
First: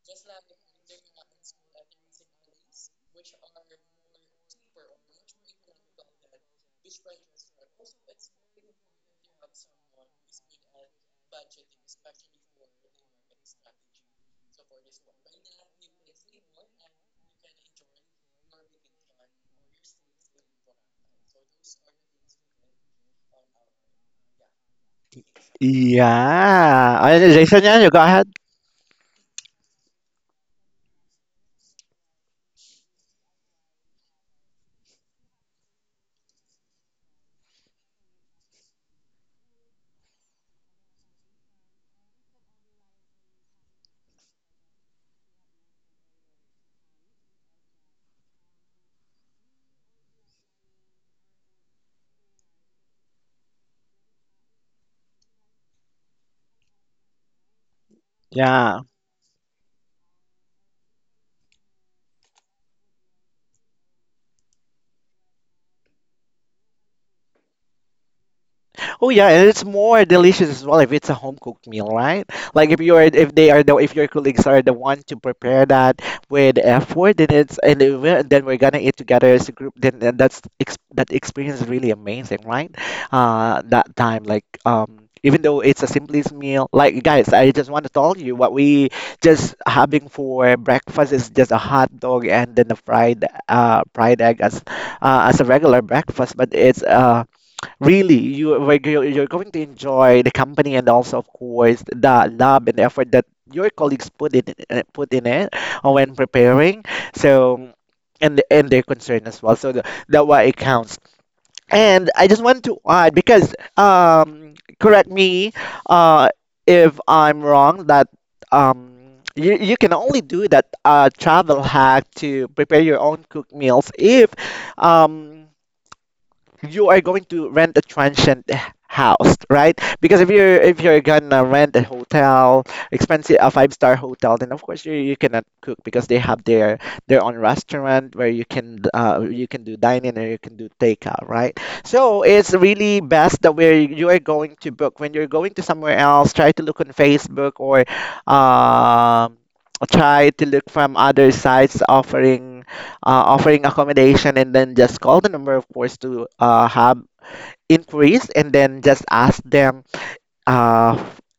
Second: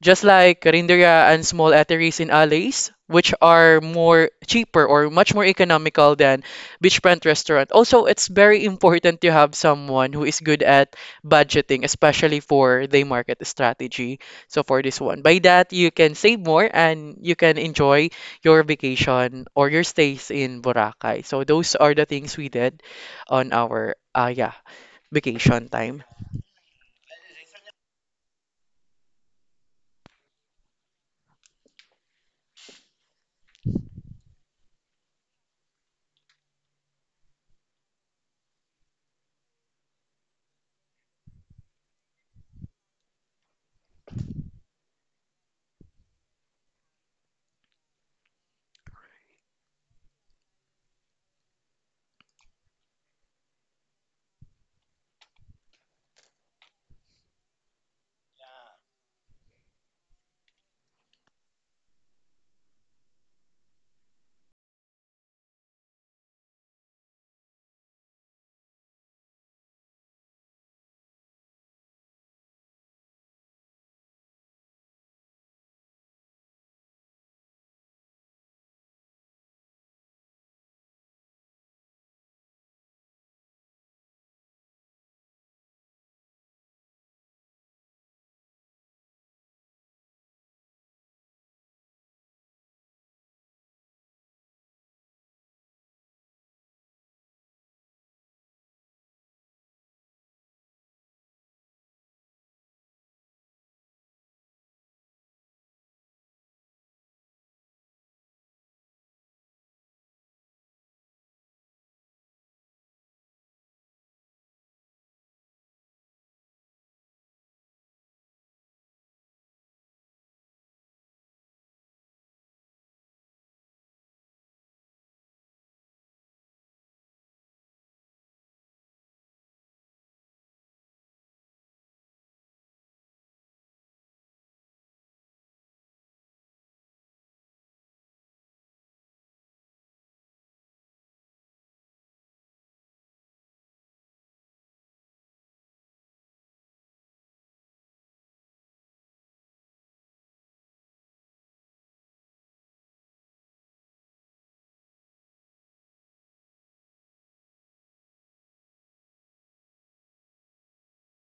Speaker 2: just like Karinderia and small eateries in alleys, which are more cheaper or much more economical than beachfront restaurant. Also, it's very important to have someone who is good at budgeting, especially for the market strategy. So for this one, by that you can save more and you can enjoy your vacation or your stays in Boracay. So those are the things we did on our yeah, vacation time.
Speaker 1: Yeah. Jason, yeah, you go. Yeah. Oh yeah, and it's more delicious as well if it's a home cooked meal, right? Like if you're if they are the if your colleagues are the one to prepare that with effort, then it's and then we're gonna eat together as a group. Then that's ex that experience is really amazing, right? That time, like even though it's a simplest meal, like guys, I just want to tell you what we just having for breakfast is just a hot dog and then a fried egg as a regular breakfast, but it's really, you where you're going to enjoy the company and also, of course, the love and effort that your colleagues put in it when preparing. So, and their concern as well. So the, that why it counts. And I just want to add because correct me uh, if I'm wrong that um. You can only do that travel hack to prepare your own cooked meals if um, you are going to rent a transient house, right? Because if you're gonna rent a hotel, expensive a five-star hotel, then of course you cannot cook because they have their own restaurant where you can do dining or you can do takeout, right? So it's really best that where you are going to book when you're going to somewhere else, try to look on Facebook or um try to look from other sites offering offering accommodation and then just call the number of course to have inquiries and then just ask them uh,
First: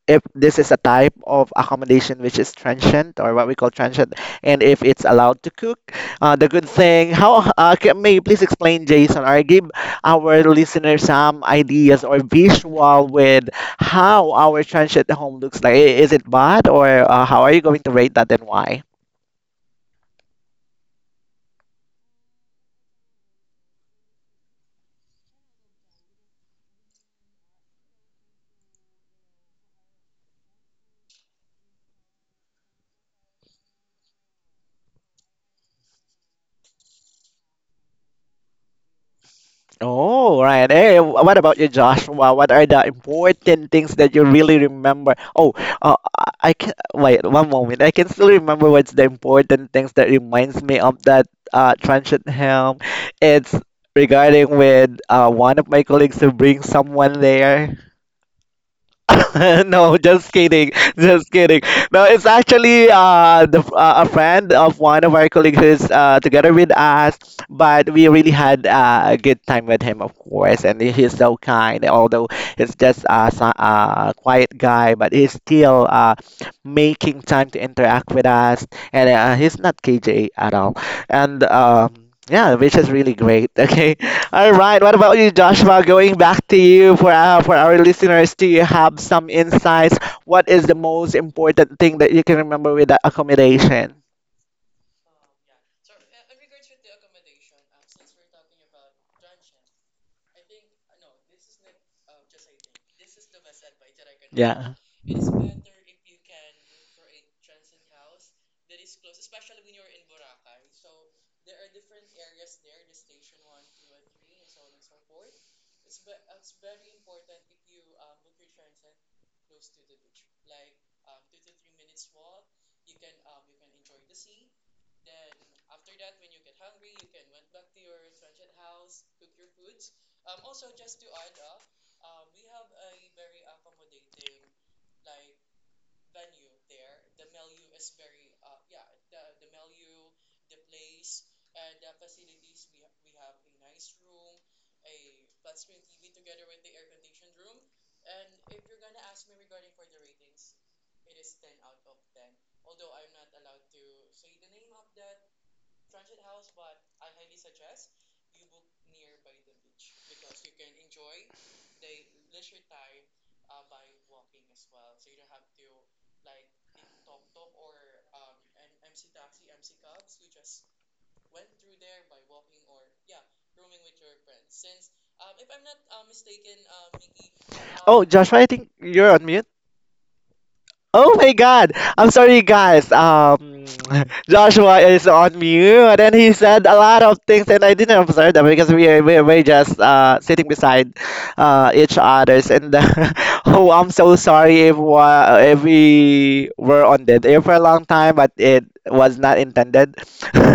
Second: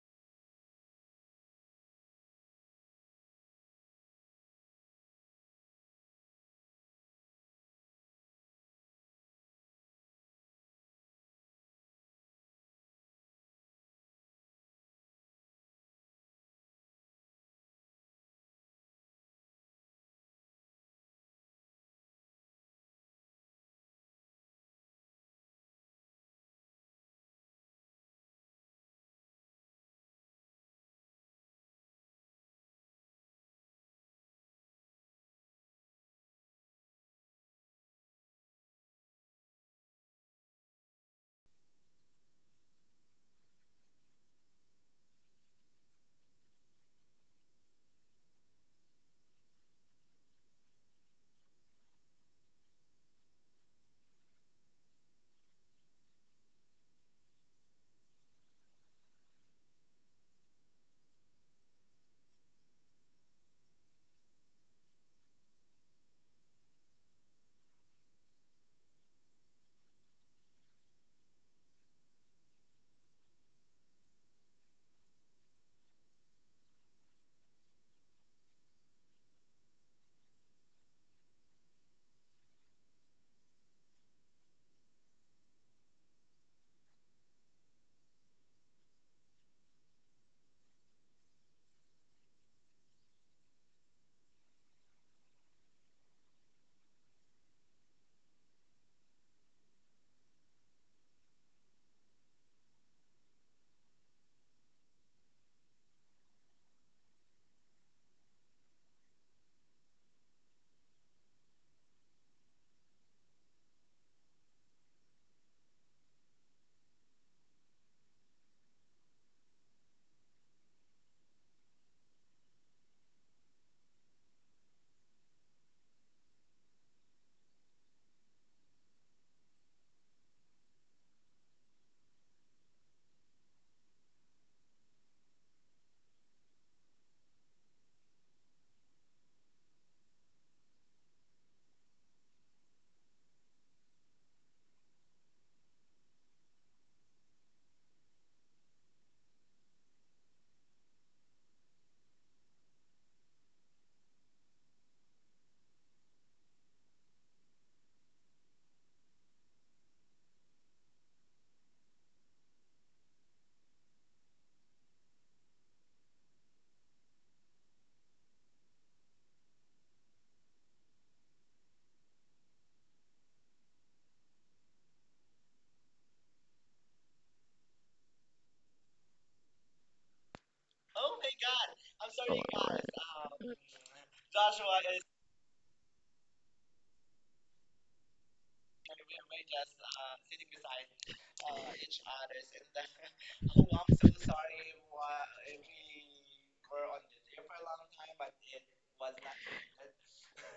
Speaker 1: if this is a type of accommodation which is transient or what we call transient and if it's allowed to cook. The good thing how can, may you please explain Jason or give our listeners some ideas or visual with how our transient home looks like. Is it bad or how are you going to rate that and why? Oh, right. Hey, what about you, Joshua? What are the important things that you really remember? Oh, I can wait one moment. I can still remember what's the important things that reminds me of that transit helm. It's regarding with one of my colleagues to bring someone there. No, just kidding, just kidding. No, it's actually a friend of one of our colleagues who's together with us, but we really had a good time with him, of course, and he's so kind. Although he's just a quiet guy, but he's still making time to interact with us, and he's not KJ at all, and yeah, which is really great. Okay, all right. What about you, Joshua? Going back to you for our listeners, do you have some insights? What is the most important thing that you can remember with the accommodation? Yeah. Oh, Joshua, I think you're on mute. Oh my God! I'm sorry, guys. Joshua is on mute, and he said a lot of things, and I didn't observe them because we're just sitting beside each others. And oh, I'm so sorry if if we were on that air for a long time, but it was not intended.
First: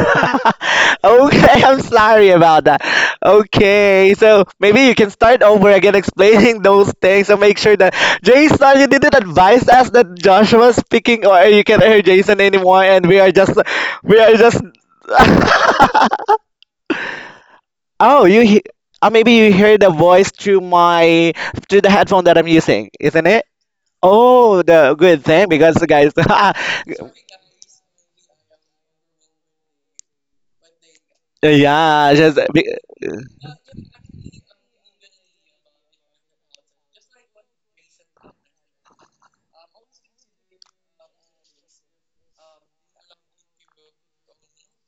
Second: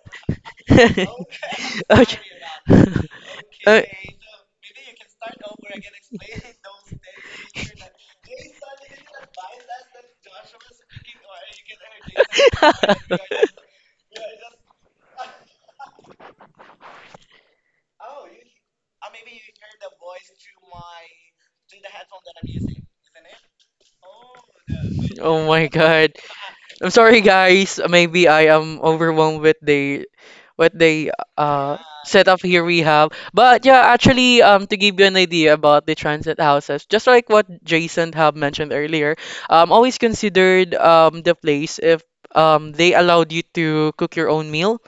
Speaker 2: Okay.
Speaker 1: Okay, I'm
Speaker 2: Okay.
Speaker 1: sorry about that. Okay, so maybe you can start over again explaining those things. So make sure that Jason, you didn't advise us that Joshua speaking, or you can't hear Jason anymore,
Speaker 2: Uh,
Speaker 1: and we are we are just. Oh, maybe you hear the voice through my through the headphone that I'm using, isn't it? Oh, the good
Speaker 2: Oh
Speaker 1: thing
Speaker 2: my
Speaker 1: because
Speaker 2: god.
Speaker 1: guys,
Speaker 2: I'm sorry, guys. Maybe I am overwhelmed with the what they uh
Speaker 1: yeah,
Speaker 2: set up here we have.
Speaker 1: uh,
Speaker 2: But yeah, actually, to give you an idea about the transit houses, just like what Jason have mentioned earlier, always considered the place if they allowed you to cook your own meal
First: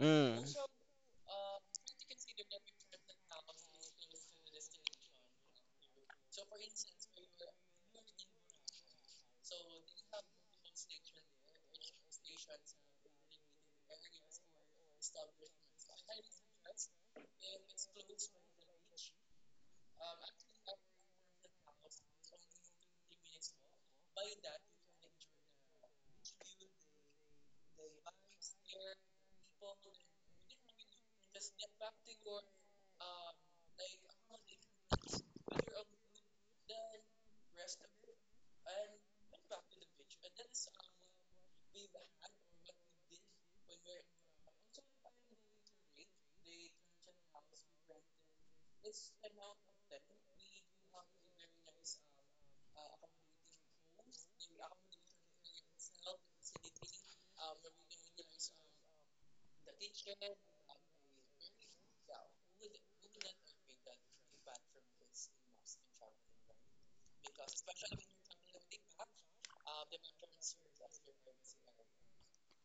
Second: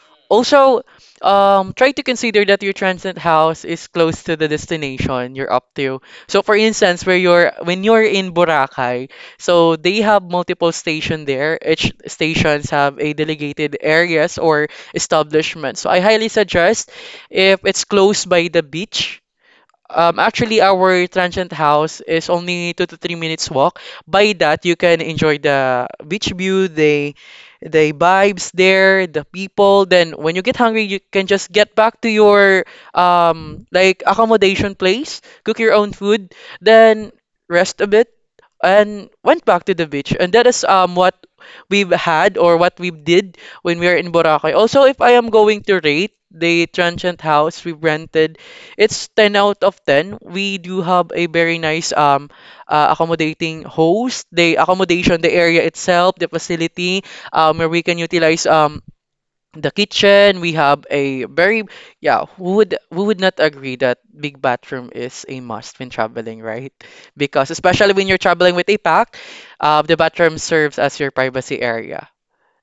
Speaker 1: mm.
Speaker 2: also, try to consider that your transient house is close to the destination you're up to. So, for instance, where you're when you're in Boracay, so they have multiple station there. Each stations have a delegated areas or establishment. So, I highly suggest if it's close by the beach actually, our transient house is only 2 to 3 minutes walk. By that, you can enjoy the beach view, the vibes there, the people. Then, when you get hungry, you can just get back to your accommodation place, cook your own food, then rest a bit and went back to the beach. And that is what we've had or what we did when we are in Boracay. Also, if I am going to rate the transient house we rented, it's 10 out of 10. We do have a very nice accommodating host, the accommodation, the area itself, the facility where we can utilize the kitchen. We have a very yeah, who would not agree that big bathroom is a must when traveling, right? Because especially when you're traveling with a pack, the bathroom serves as your privacy area.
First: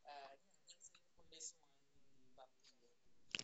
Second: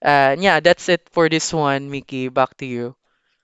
Speaker 2: And yeah, that's it for this one, Mickey, back to you.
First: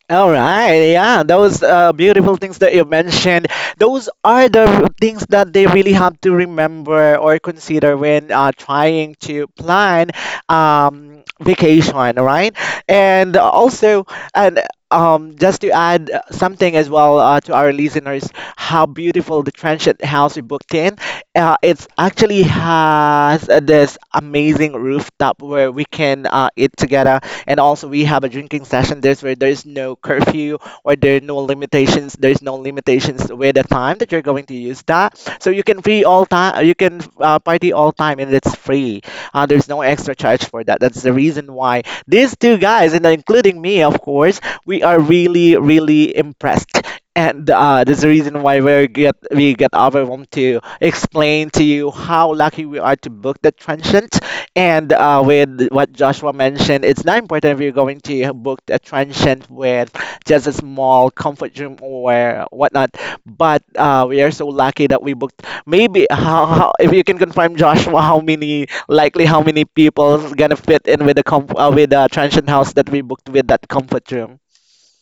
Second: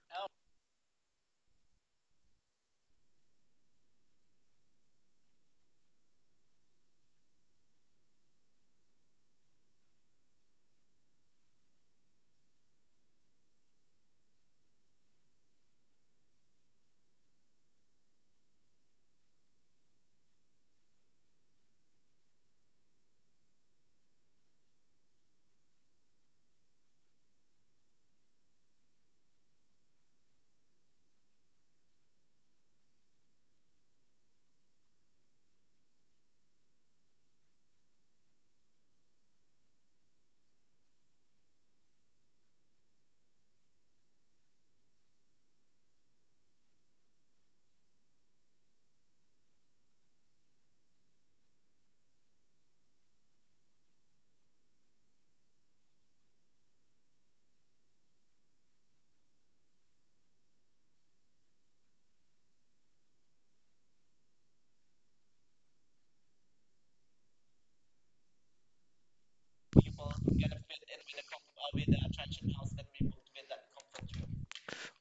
Speaker 1: All right, yeah, those beautiful things that you mentioned, those are the things that they really have to remember or consider when trying to plan vacation, right? And also, and just to add something as well to our listeners, how beautiful the transient house we booked in. It's actually has this amazing rooftop where we can eat together and also, we have a drinking session. There's where there's no curfew or there are no limitations. There's no limitations with the time that you're going to use that. So you can free all time. You can party all time, and it's free. There's no extra charge for that. That's the reason why these two guys, and including me, of course, we are really, really impressed. And that's the reason why we get overwhelmed to explain to you how lucky we are to book that transient, and with what Joshua mentioned, it's not important if you're going to book a transient with just a small comfort room or whatnot. But we are so lucky that we booked maybe how if you can confirm Joshua how many likely how many people is gonna fit in with the with the transient house that we booked with that comfort room.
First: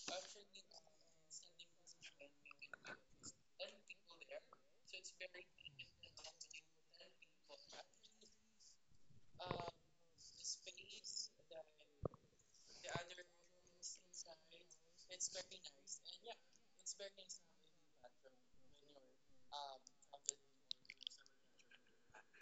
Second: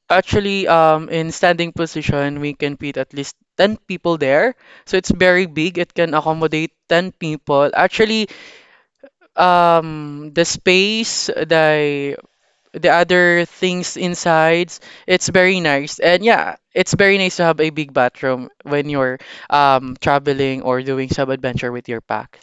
Speaker 2: Actually, in standing position we can fit at least 10 people there, so it's very big. It can accommodate 10 people actually. Um, the space, the other things inside. It's very nice. And yeah, it's very nice to have a big bathroom when you're traveling or doing some adventure with your pack.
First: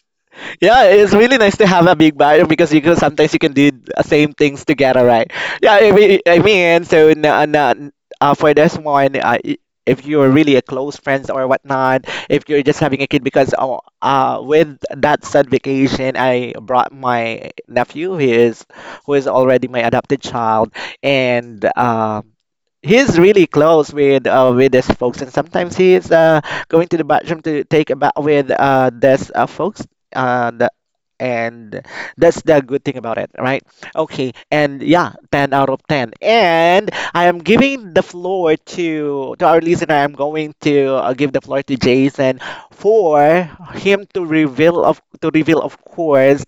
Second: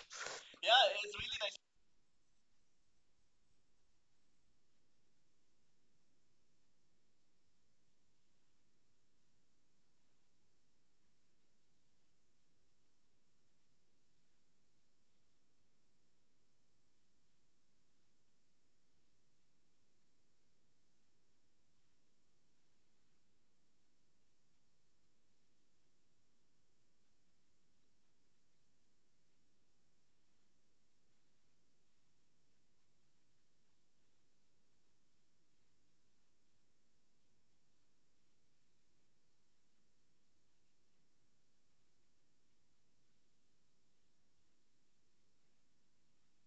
Speaker 1: Yeah, it's really nice to have a big barrier because you can sometimes you can do the same things together, right? Yeah, I mean so for this one, if you're really a close friends or whatnot, if you're just having a kid, because with that said vacation, I brought my nephew, he is who is already my adopted child, and he's really close with his folks, and sometimes he's going to the bathroom to take a bath with this folks and and that's the good thing about it, right? Okay, and yeah, 10 out of 10. And I am giving the floor to our listener. I'm going to give the floor to Jason for him to reveal of to reveal, of course,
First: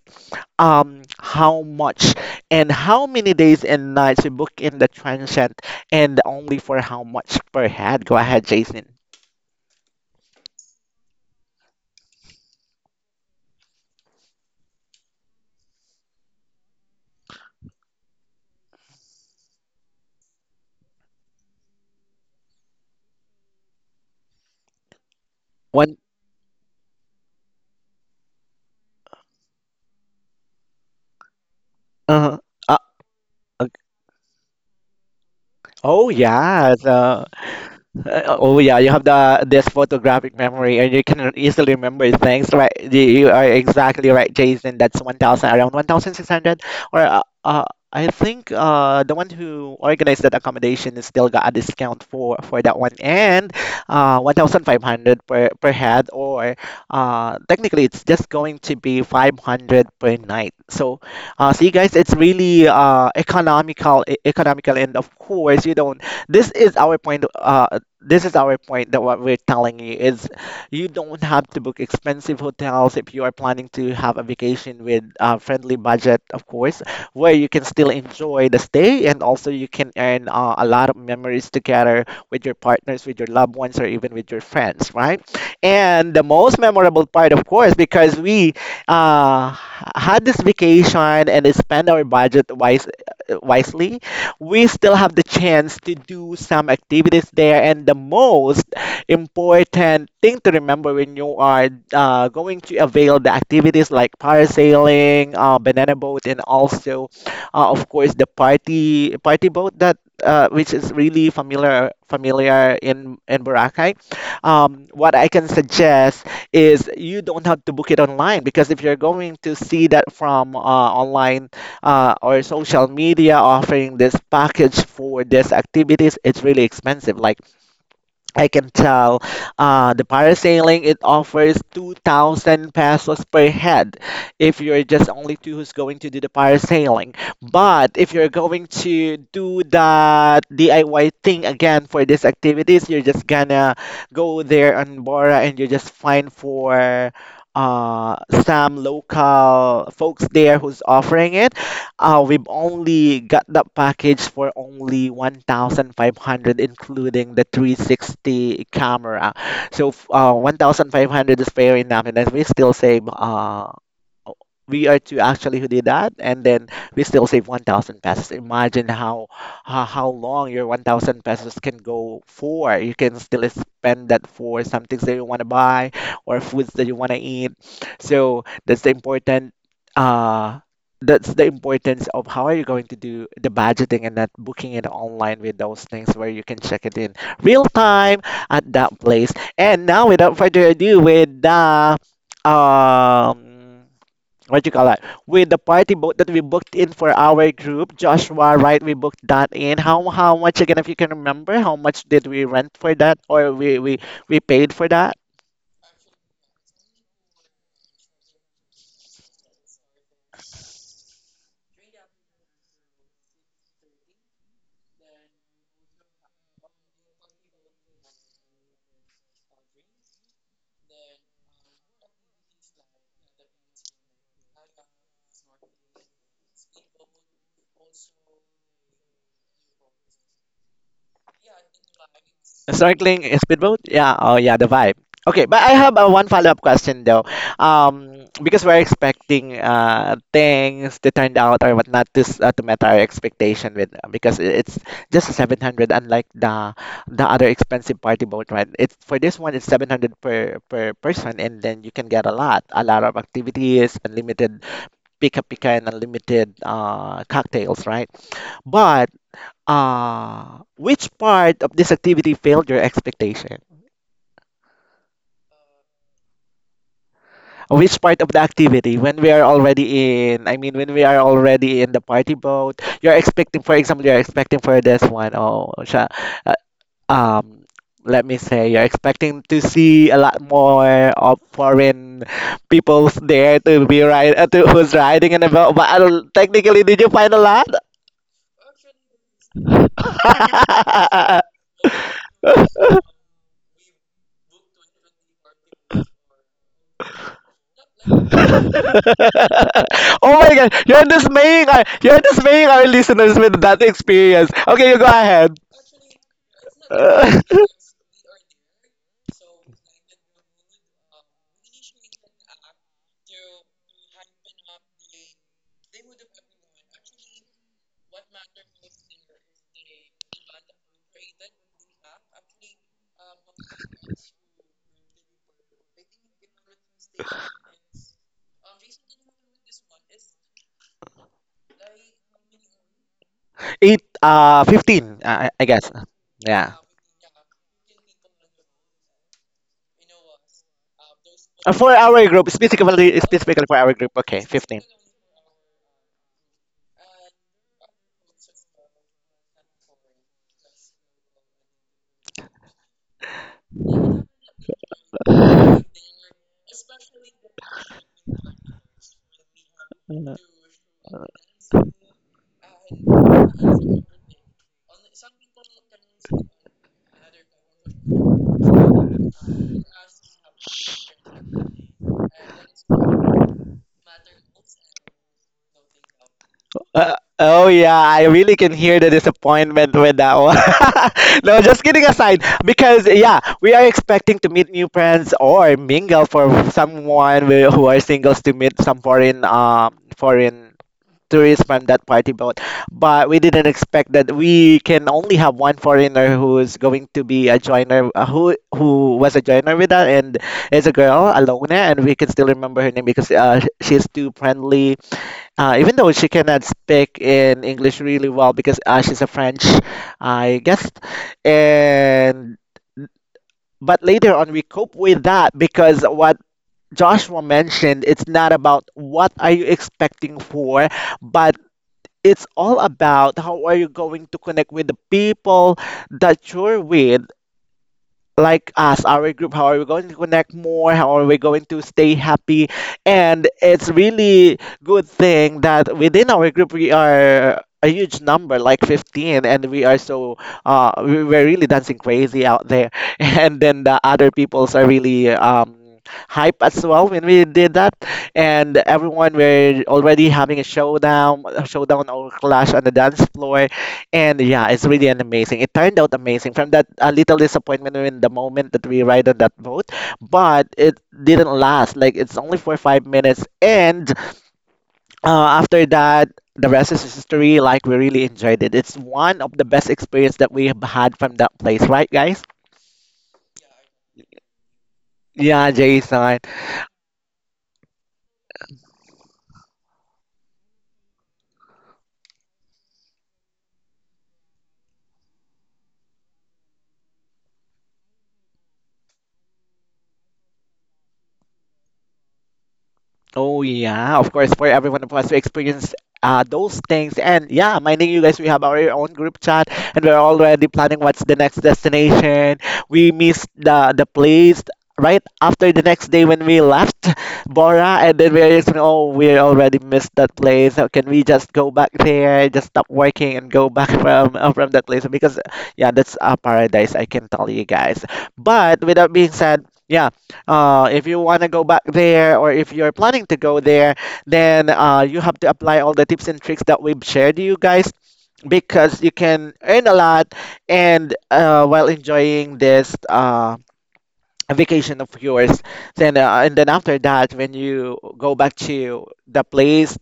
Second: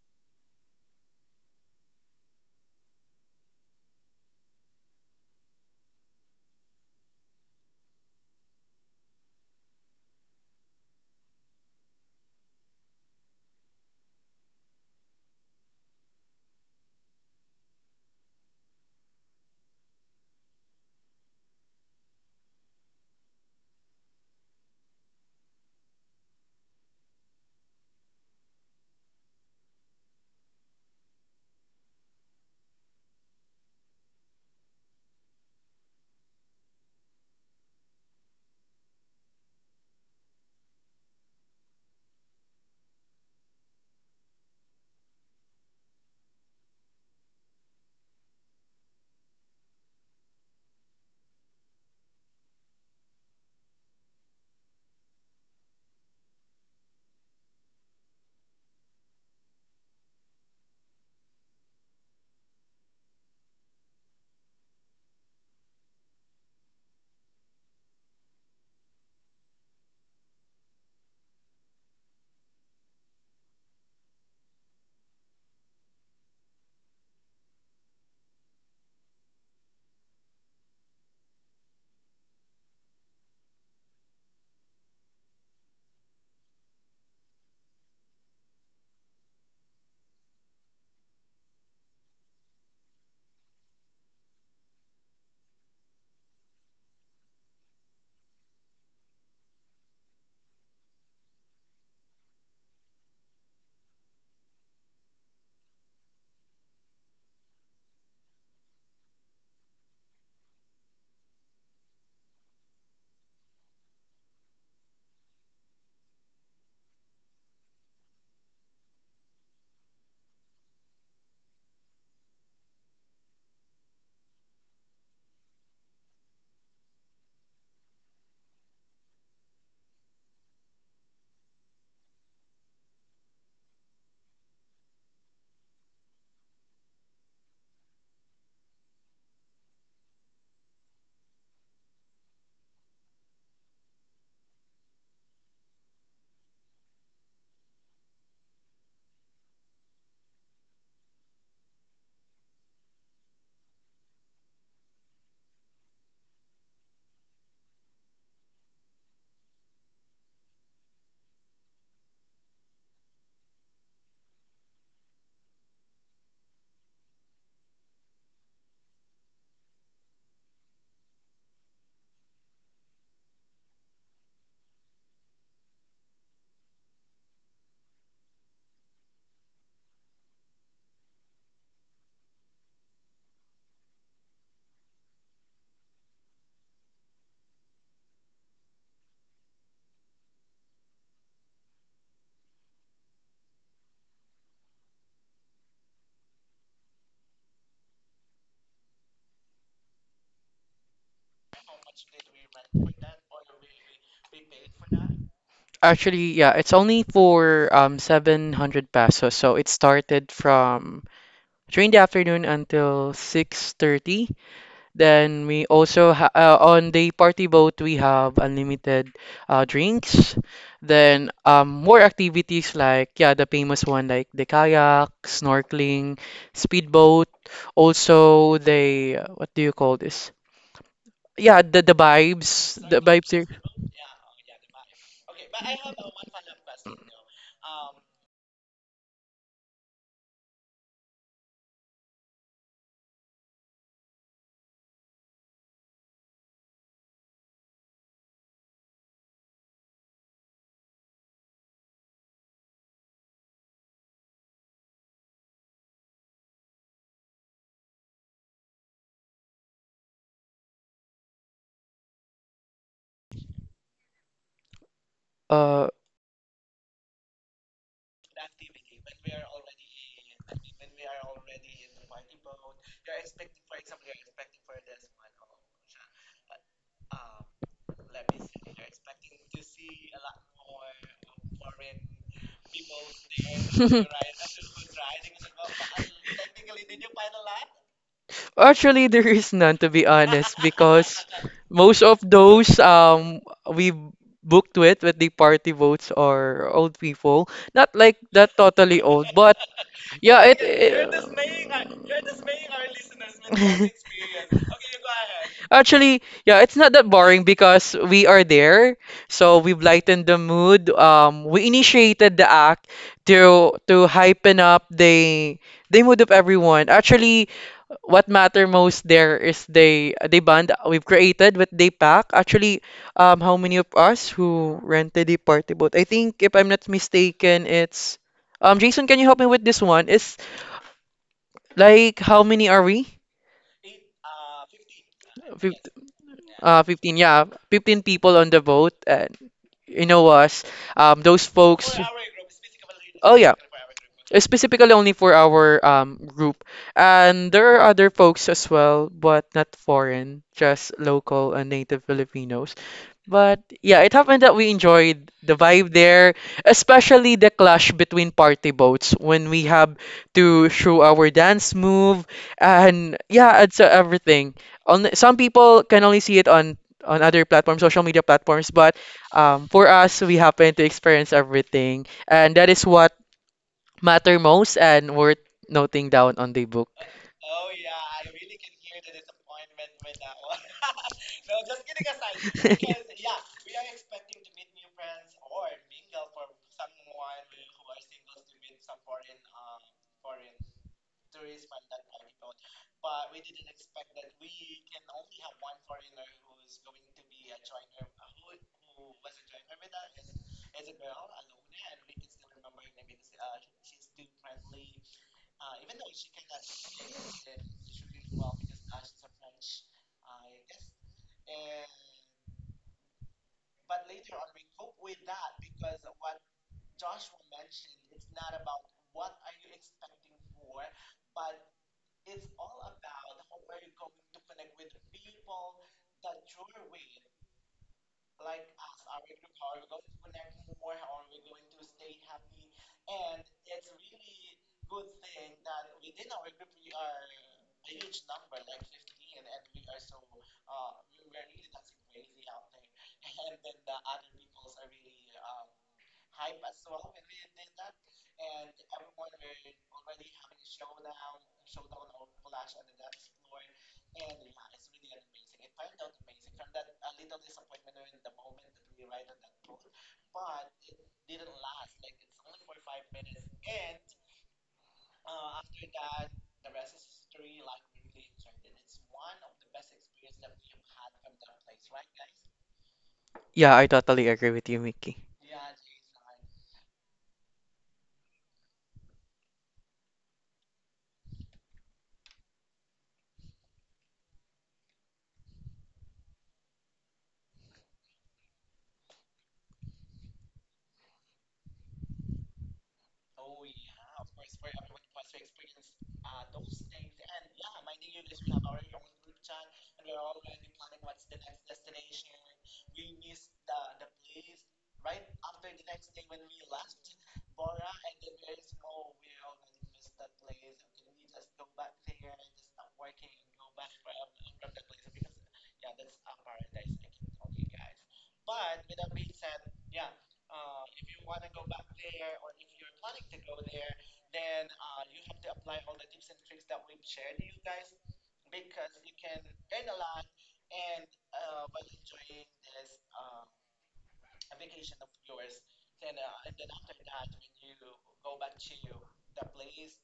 Speaker 1: how much and how many days and nights you book in the transient and only for how much per head. Go ahead, Jason. One uh, uh Oh yeah, so uh, oh yeah, you have the this photographic memory, and you can easily remember things. Right, you are exactly right, Jason. That's 1,000, around 1,600, or uh, I think the one who organized that accommodation is still got a discount for that one, and 1,500 per head, or technically it's just going to be 500 per night. So see, guys, it's really economical, economical, and of course, you don't. This is our point. This is our point, that what we're telling you is, you don't have to book expensive hotels if you are planning to have a vacation with a friendly budget, of course, where you can still enjoy the stay and also you can earn a lot of memories together with your partners, with your loved ones, or even with your friends, right? And the most memorable part, of course, because we uh, had this vacation and spend our wisely, we still have the chance to do some activities there. And the most important thing to remember when you are going to avail the activities like parasailing, banana boat, and also, of course, the party boat. That. Uh, which is really familiar in Boracay. What I can suggest is you don't have to book it online, because if you're going to see that from online or social media offering this package for these activities, it's really expensive. Like I can tell, the parasailing, it offers 2,000 pesos per head if you're just only two who's going to do the parasailing. But if you're going to do that DIY thing again for these activities, you're just gonna go there on Bora and you just find for uh, some local folks there who's offering it. We've only got that package for only 1,500, including the 360 camera. So 1,500 is fair enough, and then we still save we are two actually who did that, and then we still save 1,000 pesos. Imagine how long your 1,000 pesos can go for. You can still spend that for some things that you want to buy or foods that you want to eat. So that's the important. Uh, that's the importance of how are you going to do the budgeting and not booking it online with those things, where you can check it in real time at that place. And now, without further ado, with the um, what do you call that, with the party boat that we booked in for our group, Joshua, right? We booked that in, how much again, if you can remember? How much did we rent for that, or we paid for that?
Speaker 2: Actually, yeah, it's only for 700 pesos. So it started from 3 in the afternoon until 6:30. Then we also ha on the party boat we have unlimited drinks. Then more activities like yeah the famous one, like the kayak, snorkeling, speedboat. Also they what do you call this? Yeah, the vibes, the
Speaker 1: Snorkeling
Speaker 2: vibes
Speaker 1: in
Speaker 2: here.
Speaker 1: speedboat? Yeah. Oh, yeah. The vibe. Okay, but I have one follow-up question though. Because we're expecting things to turn out or whatnot to to meet our expectation with because it's just 700, unlike the other expensive party boat, right? It's for this one, it's 700 per person, and then you can get a lot of activities, unlimited pika pika and unlimited cocktails, right? But which part of this activity failed your expectation?
Speaker 2: Uh,
Speaker 1: Which part of the activity, when we are already in, I mean, when we are already in the party boat, you're expecting, for example, you're expecting for this one, oh, siya, uh, um, let me say, you're expecting to see a lot more of foreign peoples there to be right, who's riding in a boat, but I don't, technically, did you find a lot?
Speaker 2: Actually, there is none to be honest because most of those we booked with the party votes are old people. Not like that totally
Speaker 1: Oh
Speaker 2: old, but
Speaker 1: my
Speaker 2: yeah, it.
Speaker 1: god,
Speaker 2: it
Speaker 1: you're dismaying our listeners with that experience. Okay, you go ahead.
Speaker 2: Actually, yeah, it's not that
Speaker 1: Uh,
Speaker 2: boring because we are there, so we've lightened the mood. We initiated the act to hypen up the mood of everyone. Actually, what matter most there is they bond we've created with they pack actually. How many of us who rented the party boat? I think if I'm not mistaken it's Jason, can you help me with this one? It's like how many are we?
Speaker 1: Eight, 15, I
Speaker 2: Fif-
Speaker 1: guess. Yeah.
Speaker 2: 15, yeah, 15 people on the boat. And you know us, those
Speaker 1: For
Speaker 2: folks.
Speaker 1: our group,
Speaker 2: Oh yeah,
Speaker 1: specifically for our group. Okay, 15.
Speaker 2: specifically only for our group, and there are other folks as well, but not foreign, just local and native Filipinos. But yeah, it happened that we enjoyed the vibe there, especially the clash between party boats when we have to show our dance move and yeah, and so everything. On some people can only see it on other platforms, social media platforms, but for us, we happen to experience everything, and that is what matter most and worth noting down on the book.
Speaker 1: Oh yeah, I really can hear the disappointment with that one. No, just kidding aside, because yeah, we are expecting to meet new friends or mingle for someone who are singles, to meet some foreign foreign tourists from that party boat. But we didn't expect that we can only have one foreigner who is going to be a joiner, who was a joiner with us, and is a girl, Alona, and we can still remember her name because she's too friendly, even though she cannot speak in English really well, because she's a French, I guess. And but later on, we cope with that because what Joshua mentioned, it's not about what are you expecting for, but it's all about how are you going to connect with the people that you're with, like us, our group. How are we going to connect more? How are we going to stay happy? And it's really good thing that within our group, we are a huge number, like 15, and we are so we were really dancing crazy out there. And then the other peoples are really hype as well when we did that, and everyone were already having a showdown or clash on the dance floor. And yeah, it's really an amazing. It turned out amazing, from that little disappointment in the moment that we ride on that boat, but it didn't last. Like, it's only for 5 minutes, and after that, the rest is history. Like, we really enjoyed it. It's one of the best experience that we have had from that place, right, guys?
Speaker 2: Yeah, I totally agree with you, Mickey.
Speaker 1: Yeah, Jason. Oh yeah, of course, for everyone of us to experience those things. And yeah, minding you guys, we have our own group chat, and we're already planning what's the next destination. We missed the place right after the next day when we left Bora, and then we're just, oh, we already missed that place. So can we just go back there, just stop working, and go back from that place? Because yeah, that's a paradise, I can tell you guys. But with that being said. Yeah, if you want to go back there, or if you're planning to go there, then you have to apply all the tips and tricks that we've shared to you guys, because you can earn a lot, and while enjoying this vacation of yours. Then and then after that, when you go back to the place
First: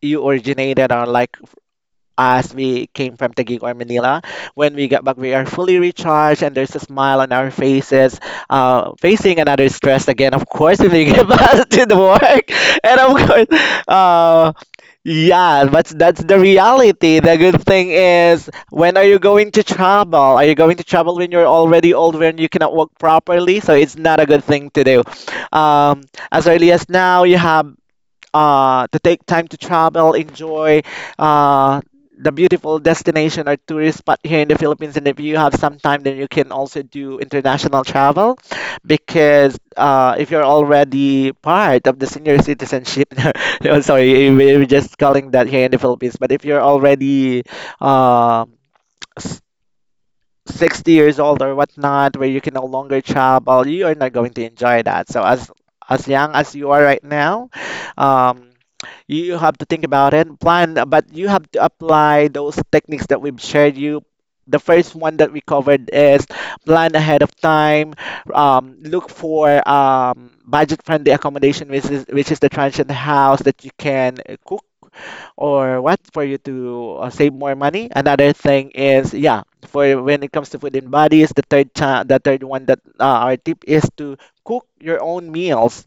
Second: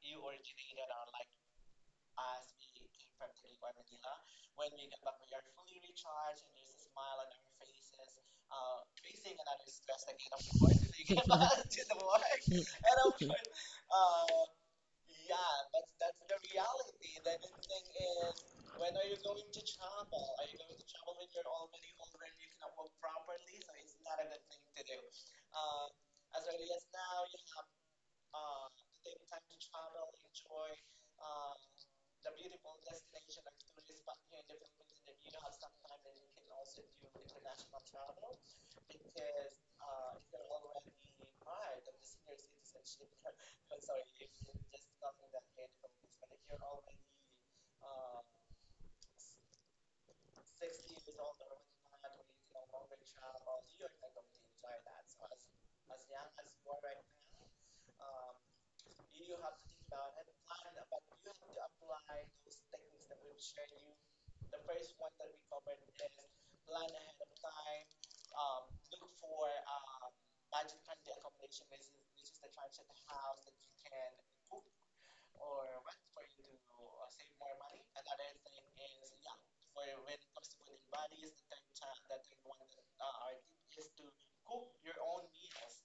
Speaker 1: you originated, or like, as we came from Taguig or Manila. When we get back, we are fully recharged and there's a smile on our faces, facing another stress again, of course, if we get back to the work. And of course, uh, yeah, but that's the reality. The good thing is, when are you going to travel? Are you going to travel when you're already old, when you cannot walk properly? So it's not a good thing to do. Um, as early as now, you have to take time to travel, enjoy uh, the beautiful destination or tourist spot here in the Philippines. And if you have some time, then you can also do international travel, because if you're already part of the senior citizenship, no, sorry, we're just calling that here in the Philippines. But if you're already uh, 60 years old or whatnot, where you can no longer travel, you are not going to enjoy that. So as young as you are right now, um, you have to think about it, plan, but you have to apply those techniques that we've shared you. The first one that we covered is plan ahead of time. Look for budget friendly accommodation, which is the transient house that you can cook or what, for you to save more money. Another thing is, yeah, for when it comes to food and bodies, the the third one that our tip is to cook your own meals.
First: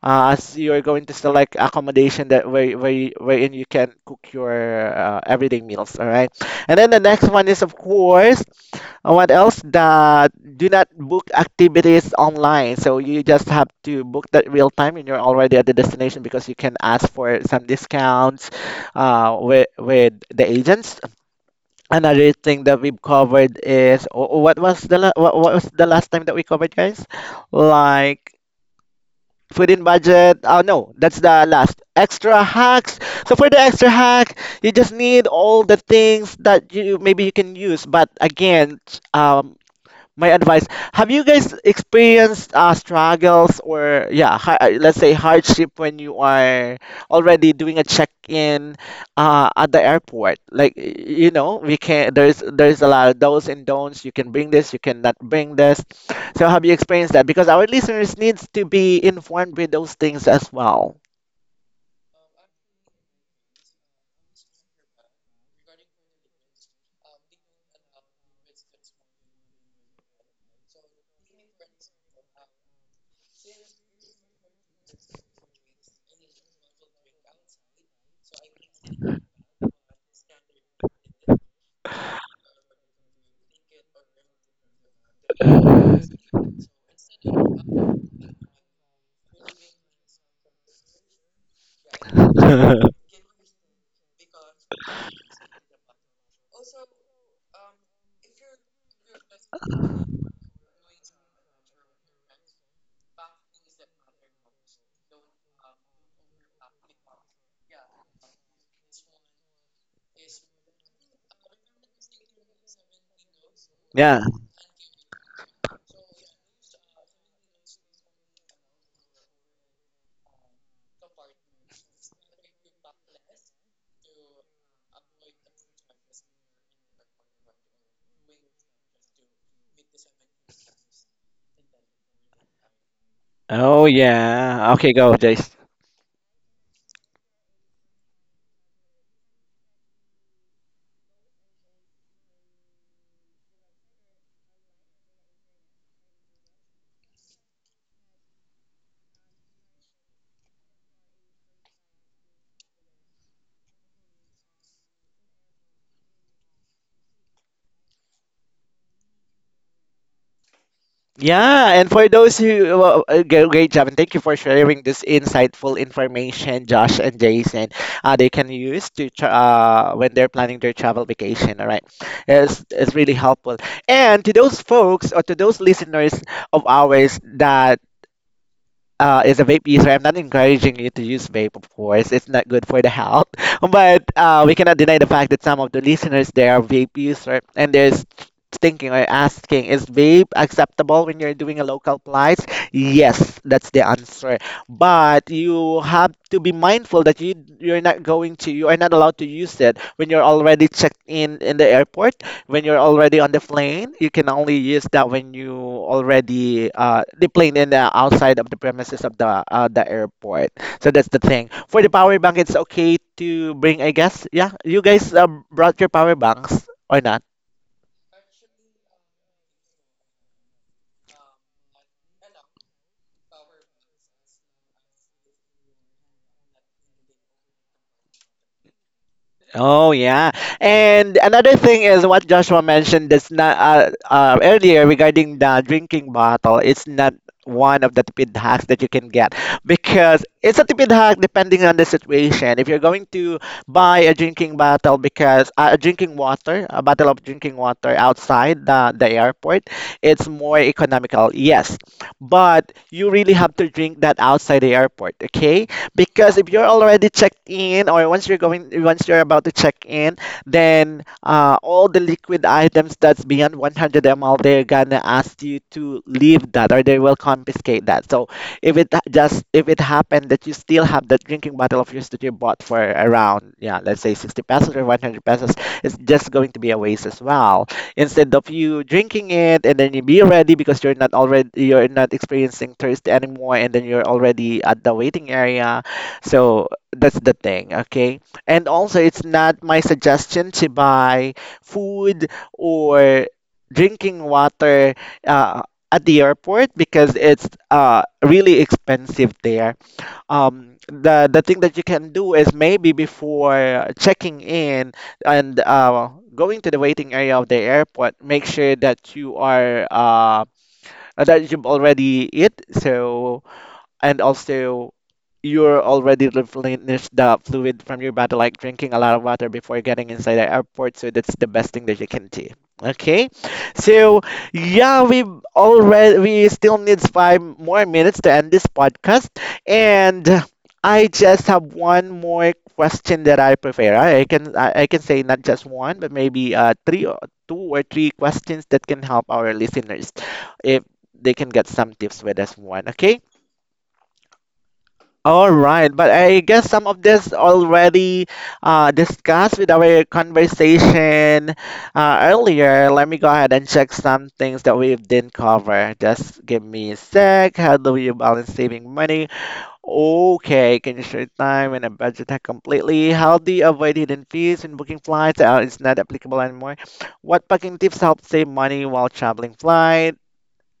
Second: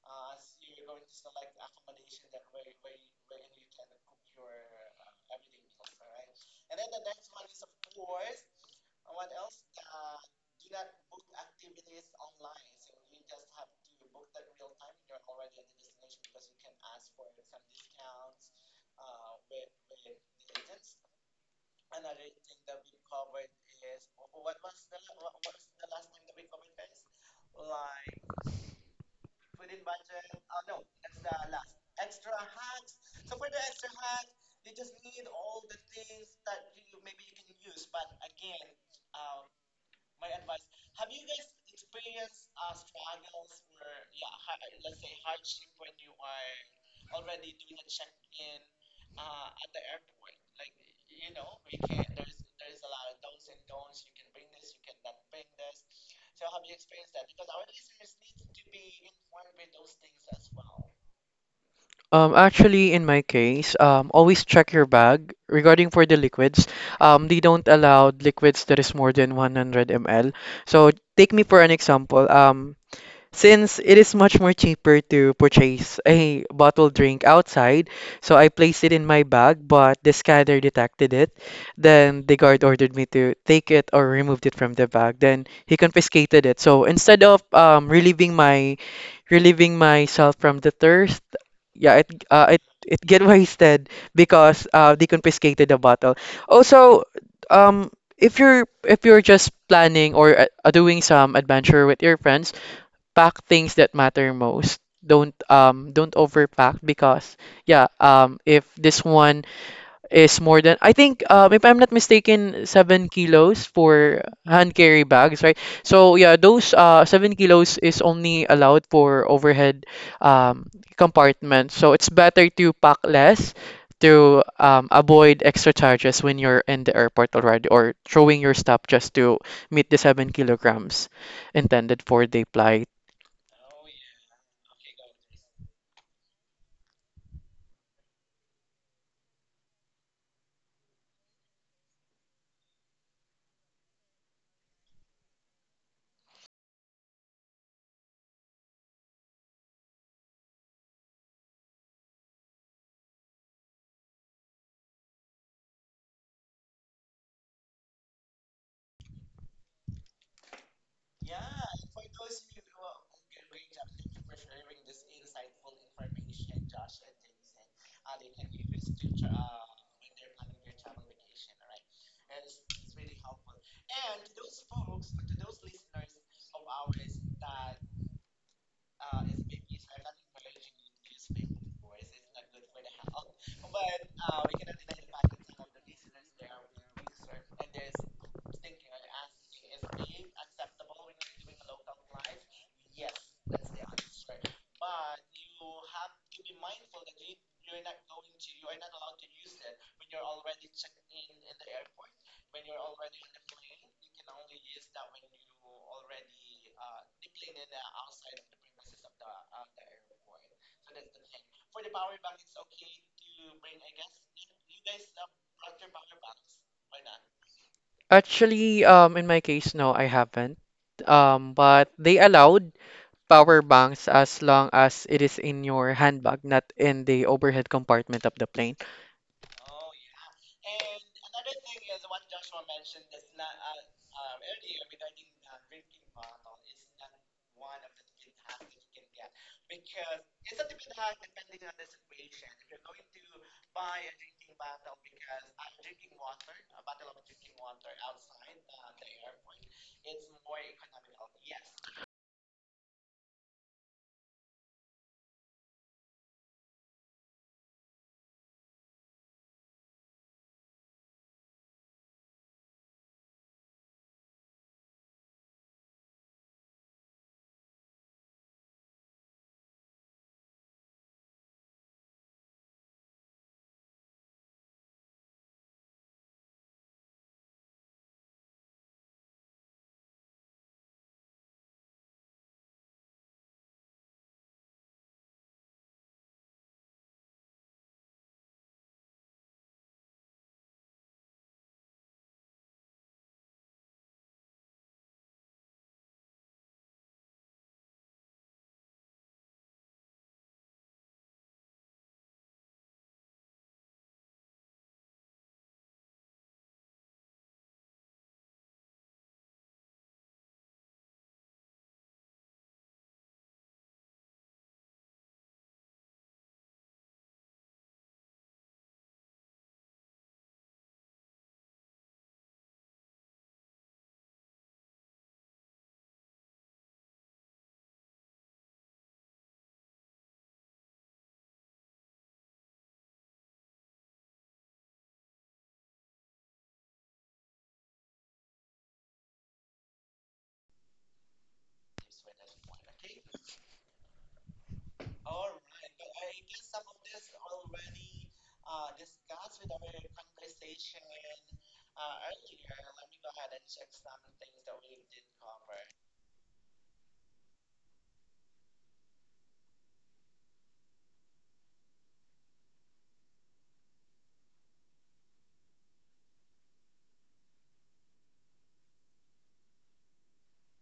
Speaker 1: As you're going to select accommodation that wherein you can cook your everyday meals. All right, and then the next one is, of course, what else? The, do not book activities online. So you just have to book that real time when you're already at the destination because you can ask for some discounts with the agents. Another thing that we've covered is what was the last time that we covered, guys, like food in budget? Oh no, that's the last extra hacks. So for the extra hack, you just need all the things that you maybe you can use. But again, um my advice, have you guys experienced struggles, or yeah, let's say hardship when you are already doing a check-in at the airport? Like, you know, we can, there's a lot of do's and don'ts. You can bring this, you cannot bring this. So have you experienced that? Because our listeners needs to be informed with those things as well.
Speaker 2: Actually, in my case, always check your bag. Regarding for the liquids, they don't allow liquids that is more than 100 ml. So take me for an example. Since it is much more cheaper to purchase a bottled drink outside, so I placed it in my bag, but the scanner detected it. Then the guard ordered me to take it or removed it from the bag. Then he confiscated it. So instead of relieving myself from the thirst, yeah, it get wasted because they confiscated the bottle. Also, if you're just planning or doing some adventure with your friends, pack things that matter most. Don't overpack because yeah, if this one is more than I think if I'm not mistaken 7 kilos
Speaker 1: Yeah.
Speaker 2: for hand carry bags, right? So yeah, those 7 kilos is only allowed for overhead compartment. So it's better to pack less to avoid extra charges when you're in the airport already or throwing your stuff just to meet the 7 kilograms intended for the flight.
Speaker 1: Oh yeah, okay, go, Jace. Yeah, and for those who, well, great job, and thank you for sharing this insightful information, Josh and Jason. They can use to when they're planning their travel vacation. All right, it's really helpful. And to those folks or to those listeners of ours that is a vape user. I'm not encouraging you to use vape, of course. It's not good for the health. But we cannot deny the fact that some of the listeners there are vape user, and there's thinking or asking, is vape acceptable when you're doing a local plies? Yes, that's the answer. But you have to be mindful that you're not going to, you are not allowed to use it when you're already checked in the airport, when you're already on the plane. You can only use that when you already the plane in the outside of the premises of the airport. So that's the thing. For the power bank, it's okay to bring, I guess. Yeah. You guys brought your power banks or not?
Speaker 2: Actually, in my case, no, I haven't. But they allowed power banks as long as it is in your handbag, not in the overhead compartment of the plane.
Speaker 1: Oh yeah, and another thing is what Joshua mentioned that's not earlier regarding the drinking bottle. It's not one of the tipid hacks that you can get, because it's a tipid hack depending on the situation. If you're going to buy a drinking bottle because a bottle of drinking water outside the airport, it's more economical. Yes, but you really have to drink that outside the airport. Okay, because if you're already checked in, or once you're going, once you're about to check in, then all the liquid items that's beyond 100 ml, they're gonna ask you to leave that, or they will confiscate that. So if it just, if it happened that you still have that drinking bottle of yours that you bought for around, yeah, let's say 60 pesos or 100 pesos, it's just going to be a waste as well, instead of you drinking it and then you be ready, because you're not experiencing thirst anymore, and then you're already at the waiting area. So that's the thing, okay? And also, it's not my suggestion to buy food or drinking water uh, at the airport, because it's really expensive there. The the thing that you can do is maybe before checking in and going to the waiting area of the airport, make sure that you are that you've already eat. So, and also, you're already replenish the fluid from your body, like drinking a lot of water before getting inside the airport. So that's the best thing that you can do. Okay, so yeah, we still needs 5 more minutes to end this podcast, and I just have one more question that I prefer. I can say not just one, but maybe three or two or three questions that can help our listeners if they can get some tips with us one. Okay, all right, but I guess some of this already discussed with our conversation earlier. Let me go ahead and check some things that we didn't cover. Just give me a sec. How do you balance saving money? Okay, can you share time and a budget hack completely? How do you avoid hidden fees when booking flights? It's not applicable anymore. What packing tips help save money while traveling flights?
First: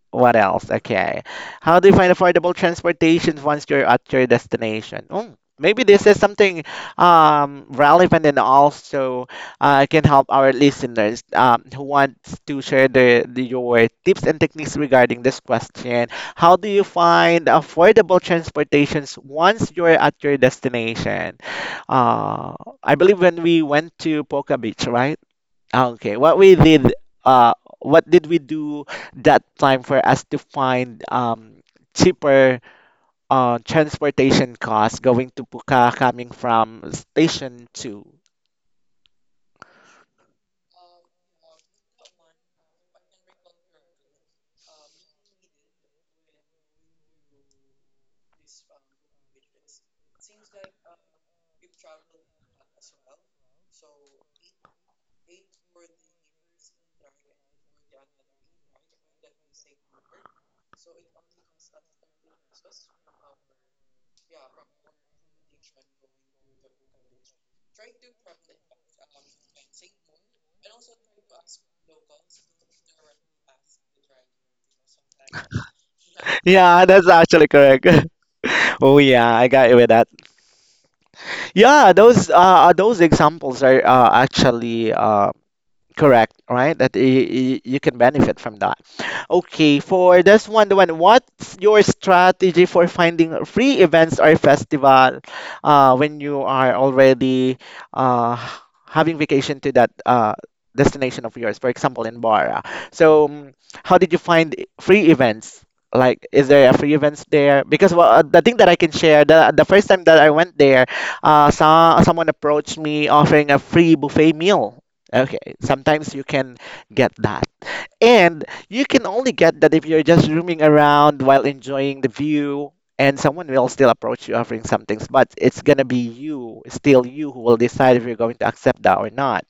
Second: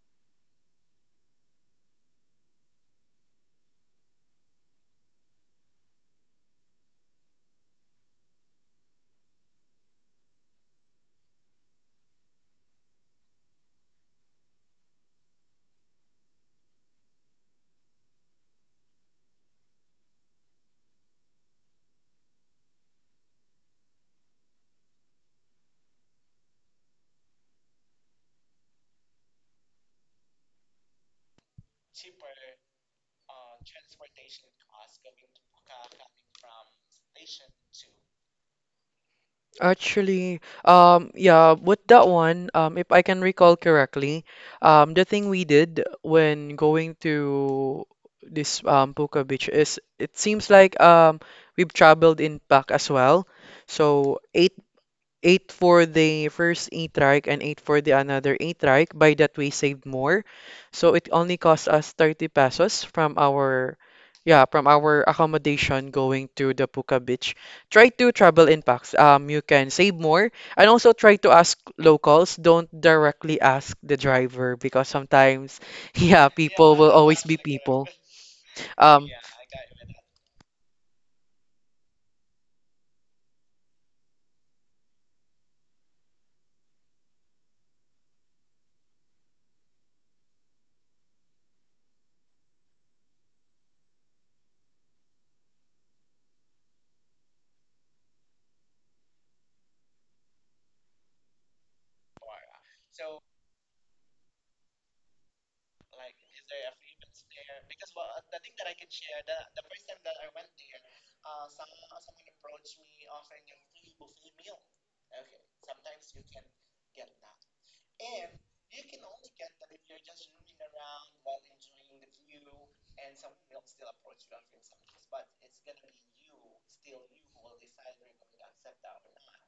Speaker 1: What else? Okay. How do you find affordable transportation once you're at your destination? Mm, maybe this is something relevant, and also can help our listeners who wants to share your tips and techniques regarding this question. How do you find affordable transportations once you're at your destination? Uh, I believe when we went to Poca Beach, right? Okay, what we did, what did we do that time for us to find cheaper transportation costs going to Puka coming from station two?
Speaker 2: Actually, yeah, with that one, if I can recall correctly, the thing we did when going to this Puka Beach is it seems like we've traveled in pack as well. So eight for the 1st eight A-trike and eight for the another eight trike. By that, we saved more. So it only cost us 30 pesos from our, yeah, from our accommodation going to the Puka Beach. Try to travel in packs. You can save more and also try to ask locals. Don't directly ask the driver because sometimes, yeah, people
Speaker 1: Yeah,
Speaker 2: will
Speaker 1: that's
Speaker 2: always be
Speaker 1: actually correct.
Speaker 2: people.
Speaker 1: Oh
Speaker 2: Um,
Speaker 1: yeah, I got you with that. Yeah, those examples are actually correct, right? That you can benefit from that. Okay, for this one, the one, what's your strategy for finding free events or festival when you are already uh, having vacation to that destination of yours, for example, in Bara? So, mm, how did you find free events? Like, is there a free events there? Because well, the thing that I can share, the first time that I went there, saw, someone approached me offering a free buffet meal. Okay, sometimes you can get that. And you can only get that if you're just roaming around while enjoying the view, and someone will still approach you offering some things, but it's gonna be you, still you, who will decide if you're going to accept that or not.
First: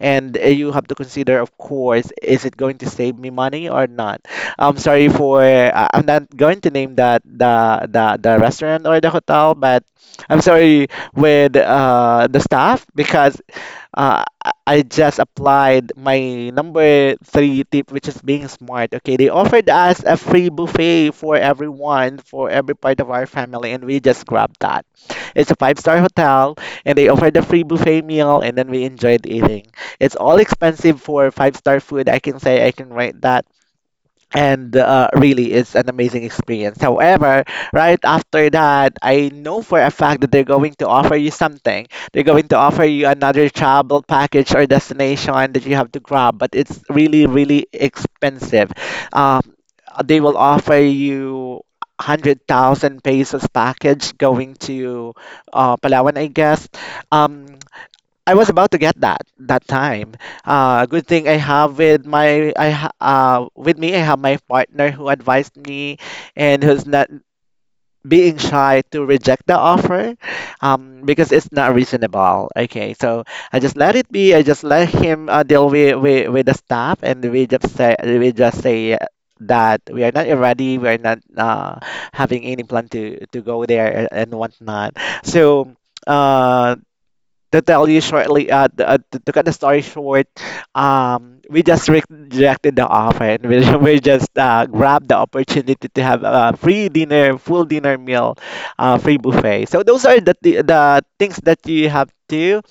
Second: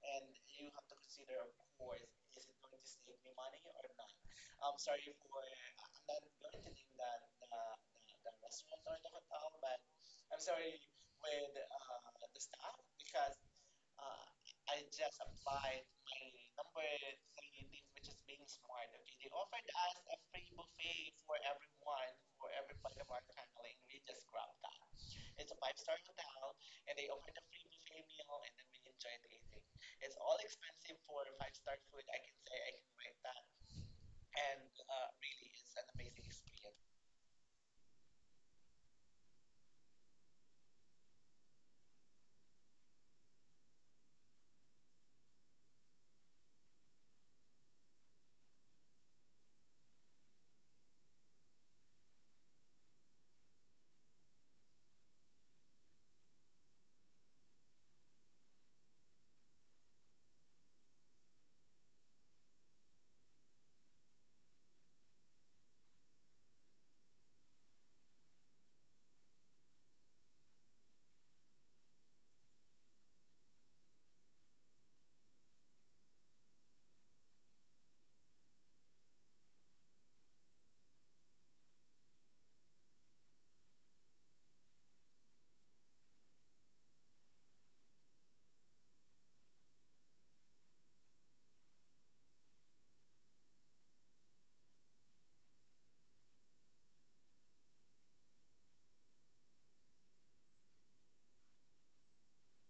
Speaker 1: And you have to consider, of course, is it going to save me money or not? I'm sorry for, I'm not going to name that the restaurant or the hotel, but I'm sorry with the staff, because I just applied my number 3 tip, which is being smart. Okay, they offered us a free buffet for everyone, for every part of our family, and we just grabbed that. It's a 5-star hotel, and they offered a free buffet meal, and then we enjoyed eating. It's all expensive for 5-star food. I can say I can rate that, and really it's an amazing experience. However, right after that, I know for a fact that they're going to offer you something. They're going to offer you another travel package or destination that you have to grab, but it's really really expensive. um, they will offer you 100,000 pesos package going to Palawan, I guess. Um, I was about to get that that time. Good thing I have with my I ha- with me I have my partner who advised me and who's not being shy to reject the offer, because it's not reasonable. Okay, so I just let it be. I just let him deal with, with the staff, and we just say that we are not ready. We are not having any plan to go there, and whatnot. So. Uh, to tell you shortly, th- to cut the story short, we just rejected the offer, and we, we just grabbed the opportunity to have a free dinner, full dinner meal, free buffet. So those are the things that you have to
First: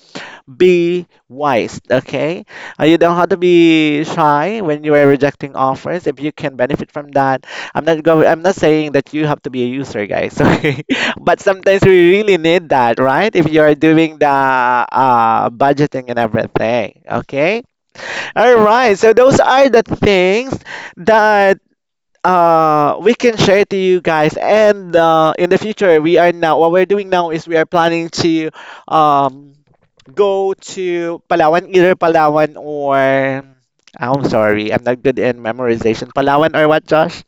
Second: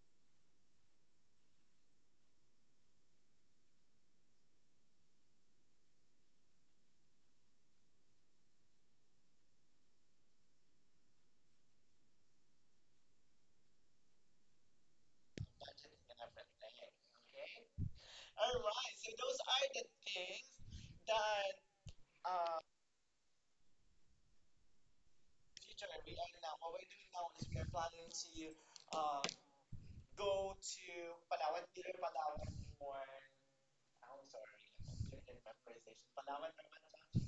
Speaker 1: be wise, okay? You don't have to be shy when you are rejecting offers. If you can benefit from that, I'm not going. I'm not saying that you have to be a user, guys. Okay, but sometimes we really need that, right? If you are doing the budgeting and everything, okay. All right. So those are the things that we can share to you guys, and in the future, we are now what we're doing now is we are planning to um go to Palawan, either Palawan or I'm sorry I'm not good in memorization, Palawan or what, Josh?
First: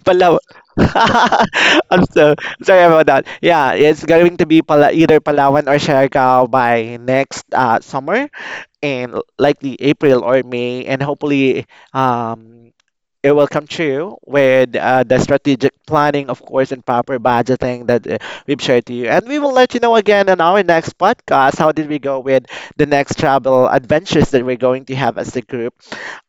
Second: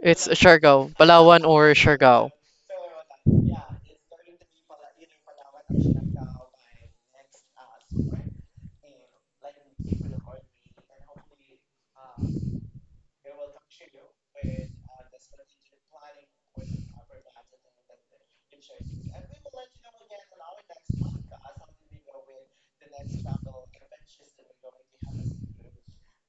Speaker 2: it's
Speaker 1: Palawan.
Speaker 2: Siargao, Palawan or
Speaker 1: I'm
Speaker 2: Siargao.
Speaker 1: so sorry about that. Yeah, it's going to be Pala either Palawan or Siargao by next summer, and likely April or May, and hopefully you're welcome to with the strategic planning, of course, and proper budgeting that we've shared to you. And we will let you know again on our next podcast how did we go with the next travel adventures that we're going to have as a group.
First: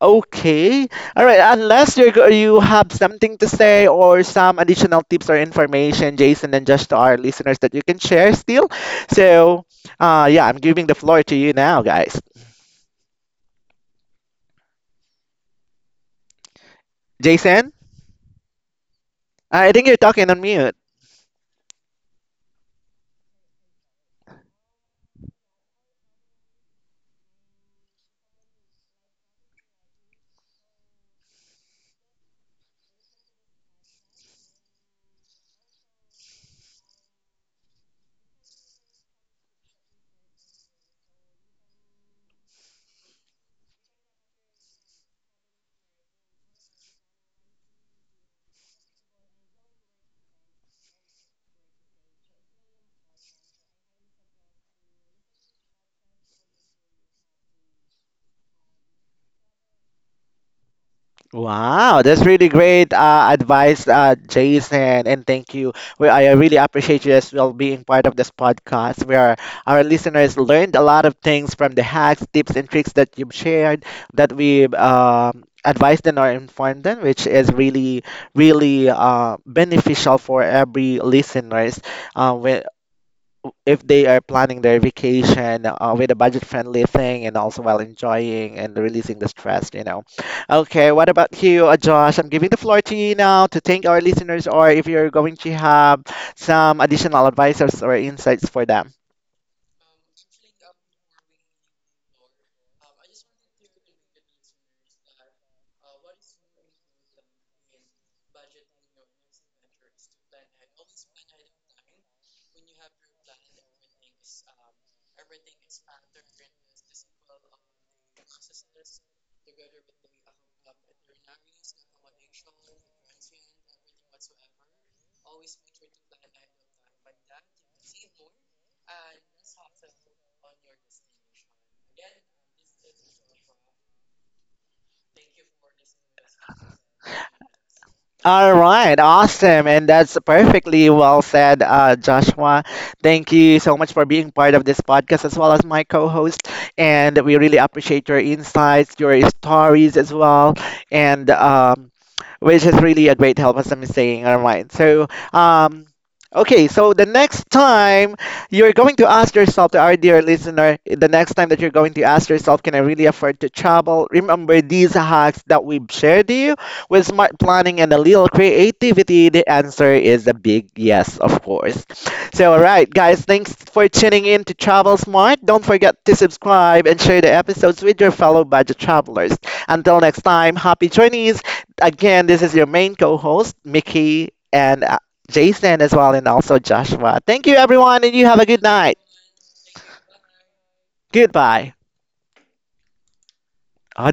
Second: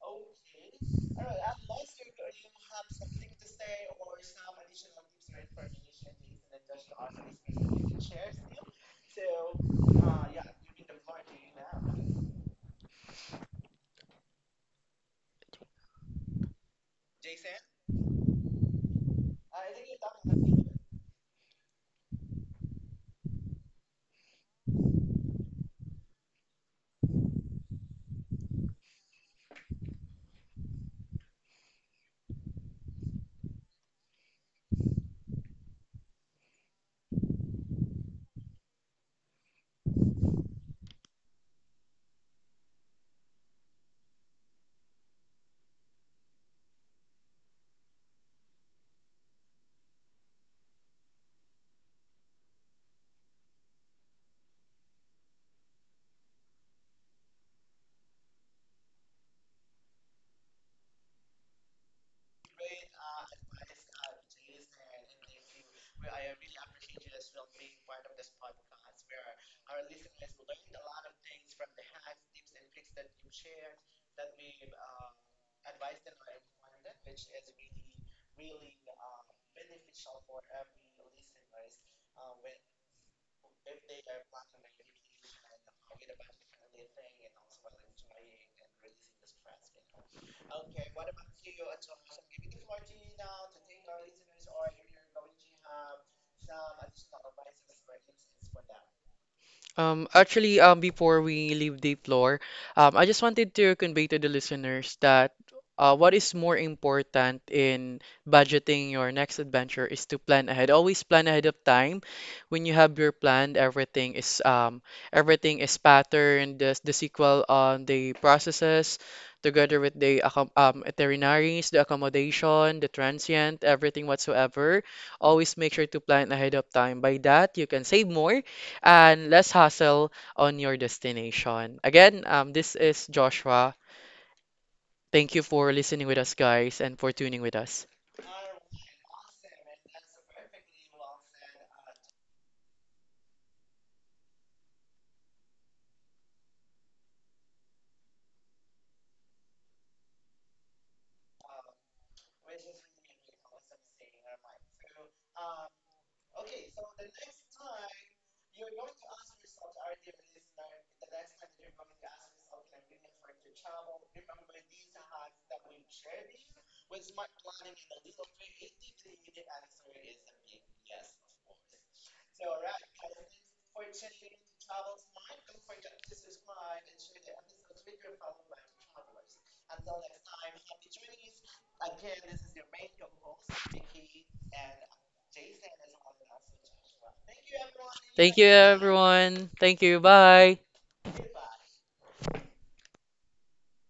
Speaker 1: Okay. All right. Unless you have something to say or some additional tips or information, Jason, and just to our listeners that you can share still. So, yeah, I'm giving the floor to you now, guys. Jason, I think you're talking on mute. Wow, that's really great advice, Jason, and thank you. I really appreciate you as well being part of this podcast where our listeners learned a lot of things from the hacks, tips, and tricks that you've shared, that we advised them or informed them, which is really, really beneficial for every listeners uh, if they are planning their vacation with a budget-friendly thing, and also while enjoying and releasing the stress, you know. Okay, what about you, Josh? I'm giving the floor to you now to thank our listeners, or if you're going to have some additional advices or insights for them.
Speaker 2: Actually, before we leave the floor, I just wanted to convey to the listeners that what is more important in budgeting your next adventure is to plan ahead. Always plan ahead of time. When you have your plan, everything is patterned. The sequel on the processes, together with the accom itineraries, the accommodation, the transient, everything whatsoever. Always make sure to plan ahead of time. By that, you can save more and less hassle on your destination. Again, this is Joshua. Thank you for listening with us, guys, and for tuning with us.
Speaker 1: All right, awesome. And that's perfectly well said, Joshua. Thank you so much for being part of this podcast as well as my co host. And we really appreciate your insights, your stories as well. And which is really a great help, as I'm saying. All right. So, um, okay. So the next time you're going to ask yourself, to our dear listener, the next time that you're going to ask yourself, can I really afford to travel? Remember these hacks that we've shared to you with smart planning and a little creativity, the answer is a big yes, of course. So, all right, guys, thanks for tuning in to Travel Smart. Don't forget to subscribe and share the episodes with your fellow budget travelers. Until next time, happy journeys. Again, this is your main co host, Mickey, and Jason as well, and also Joshua. Thank you, everyone, and you
Speaker 2: Thank
Speaker 1: have a
Speaker 2: you,
Speaker 1: good night.
Speaker 2: everyone. Thank you. Bye.
Speaker 1: Goodbye.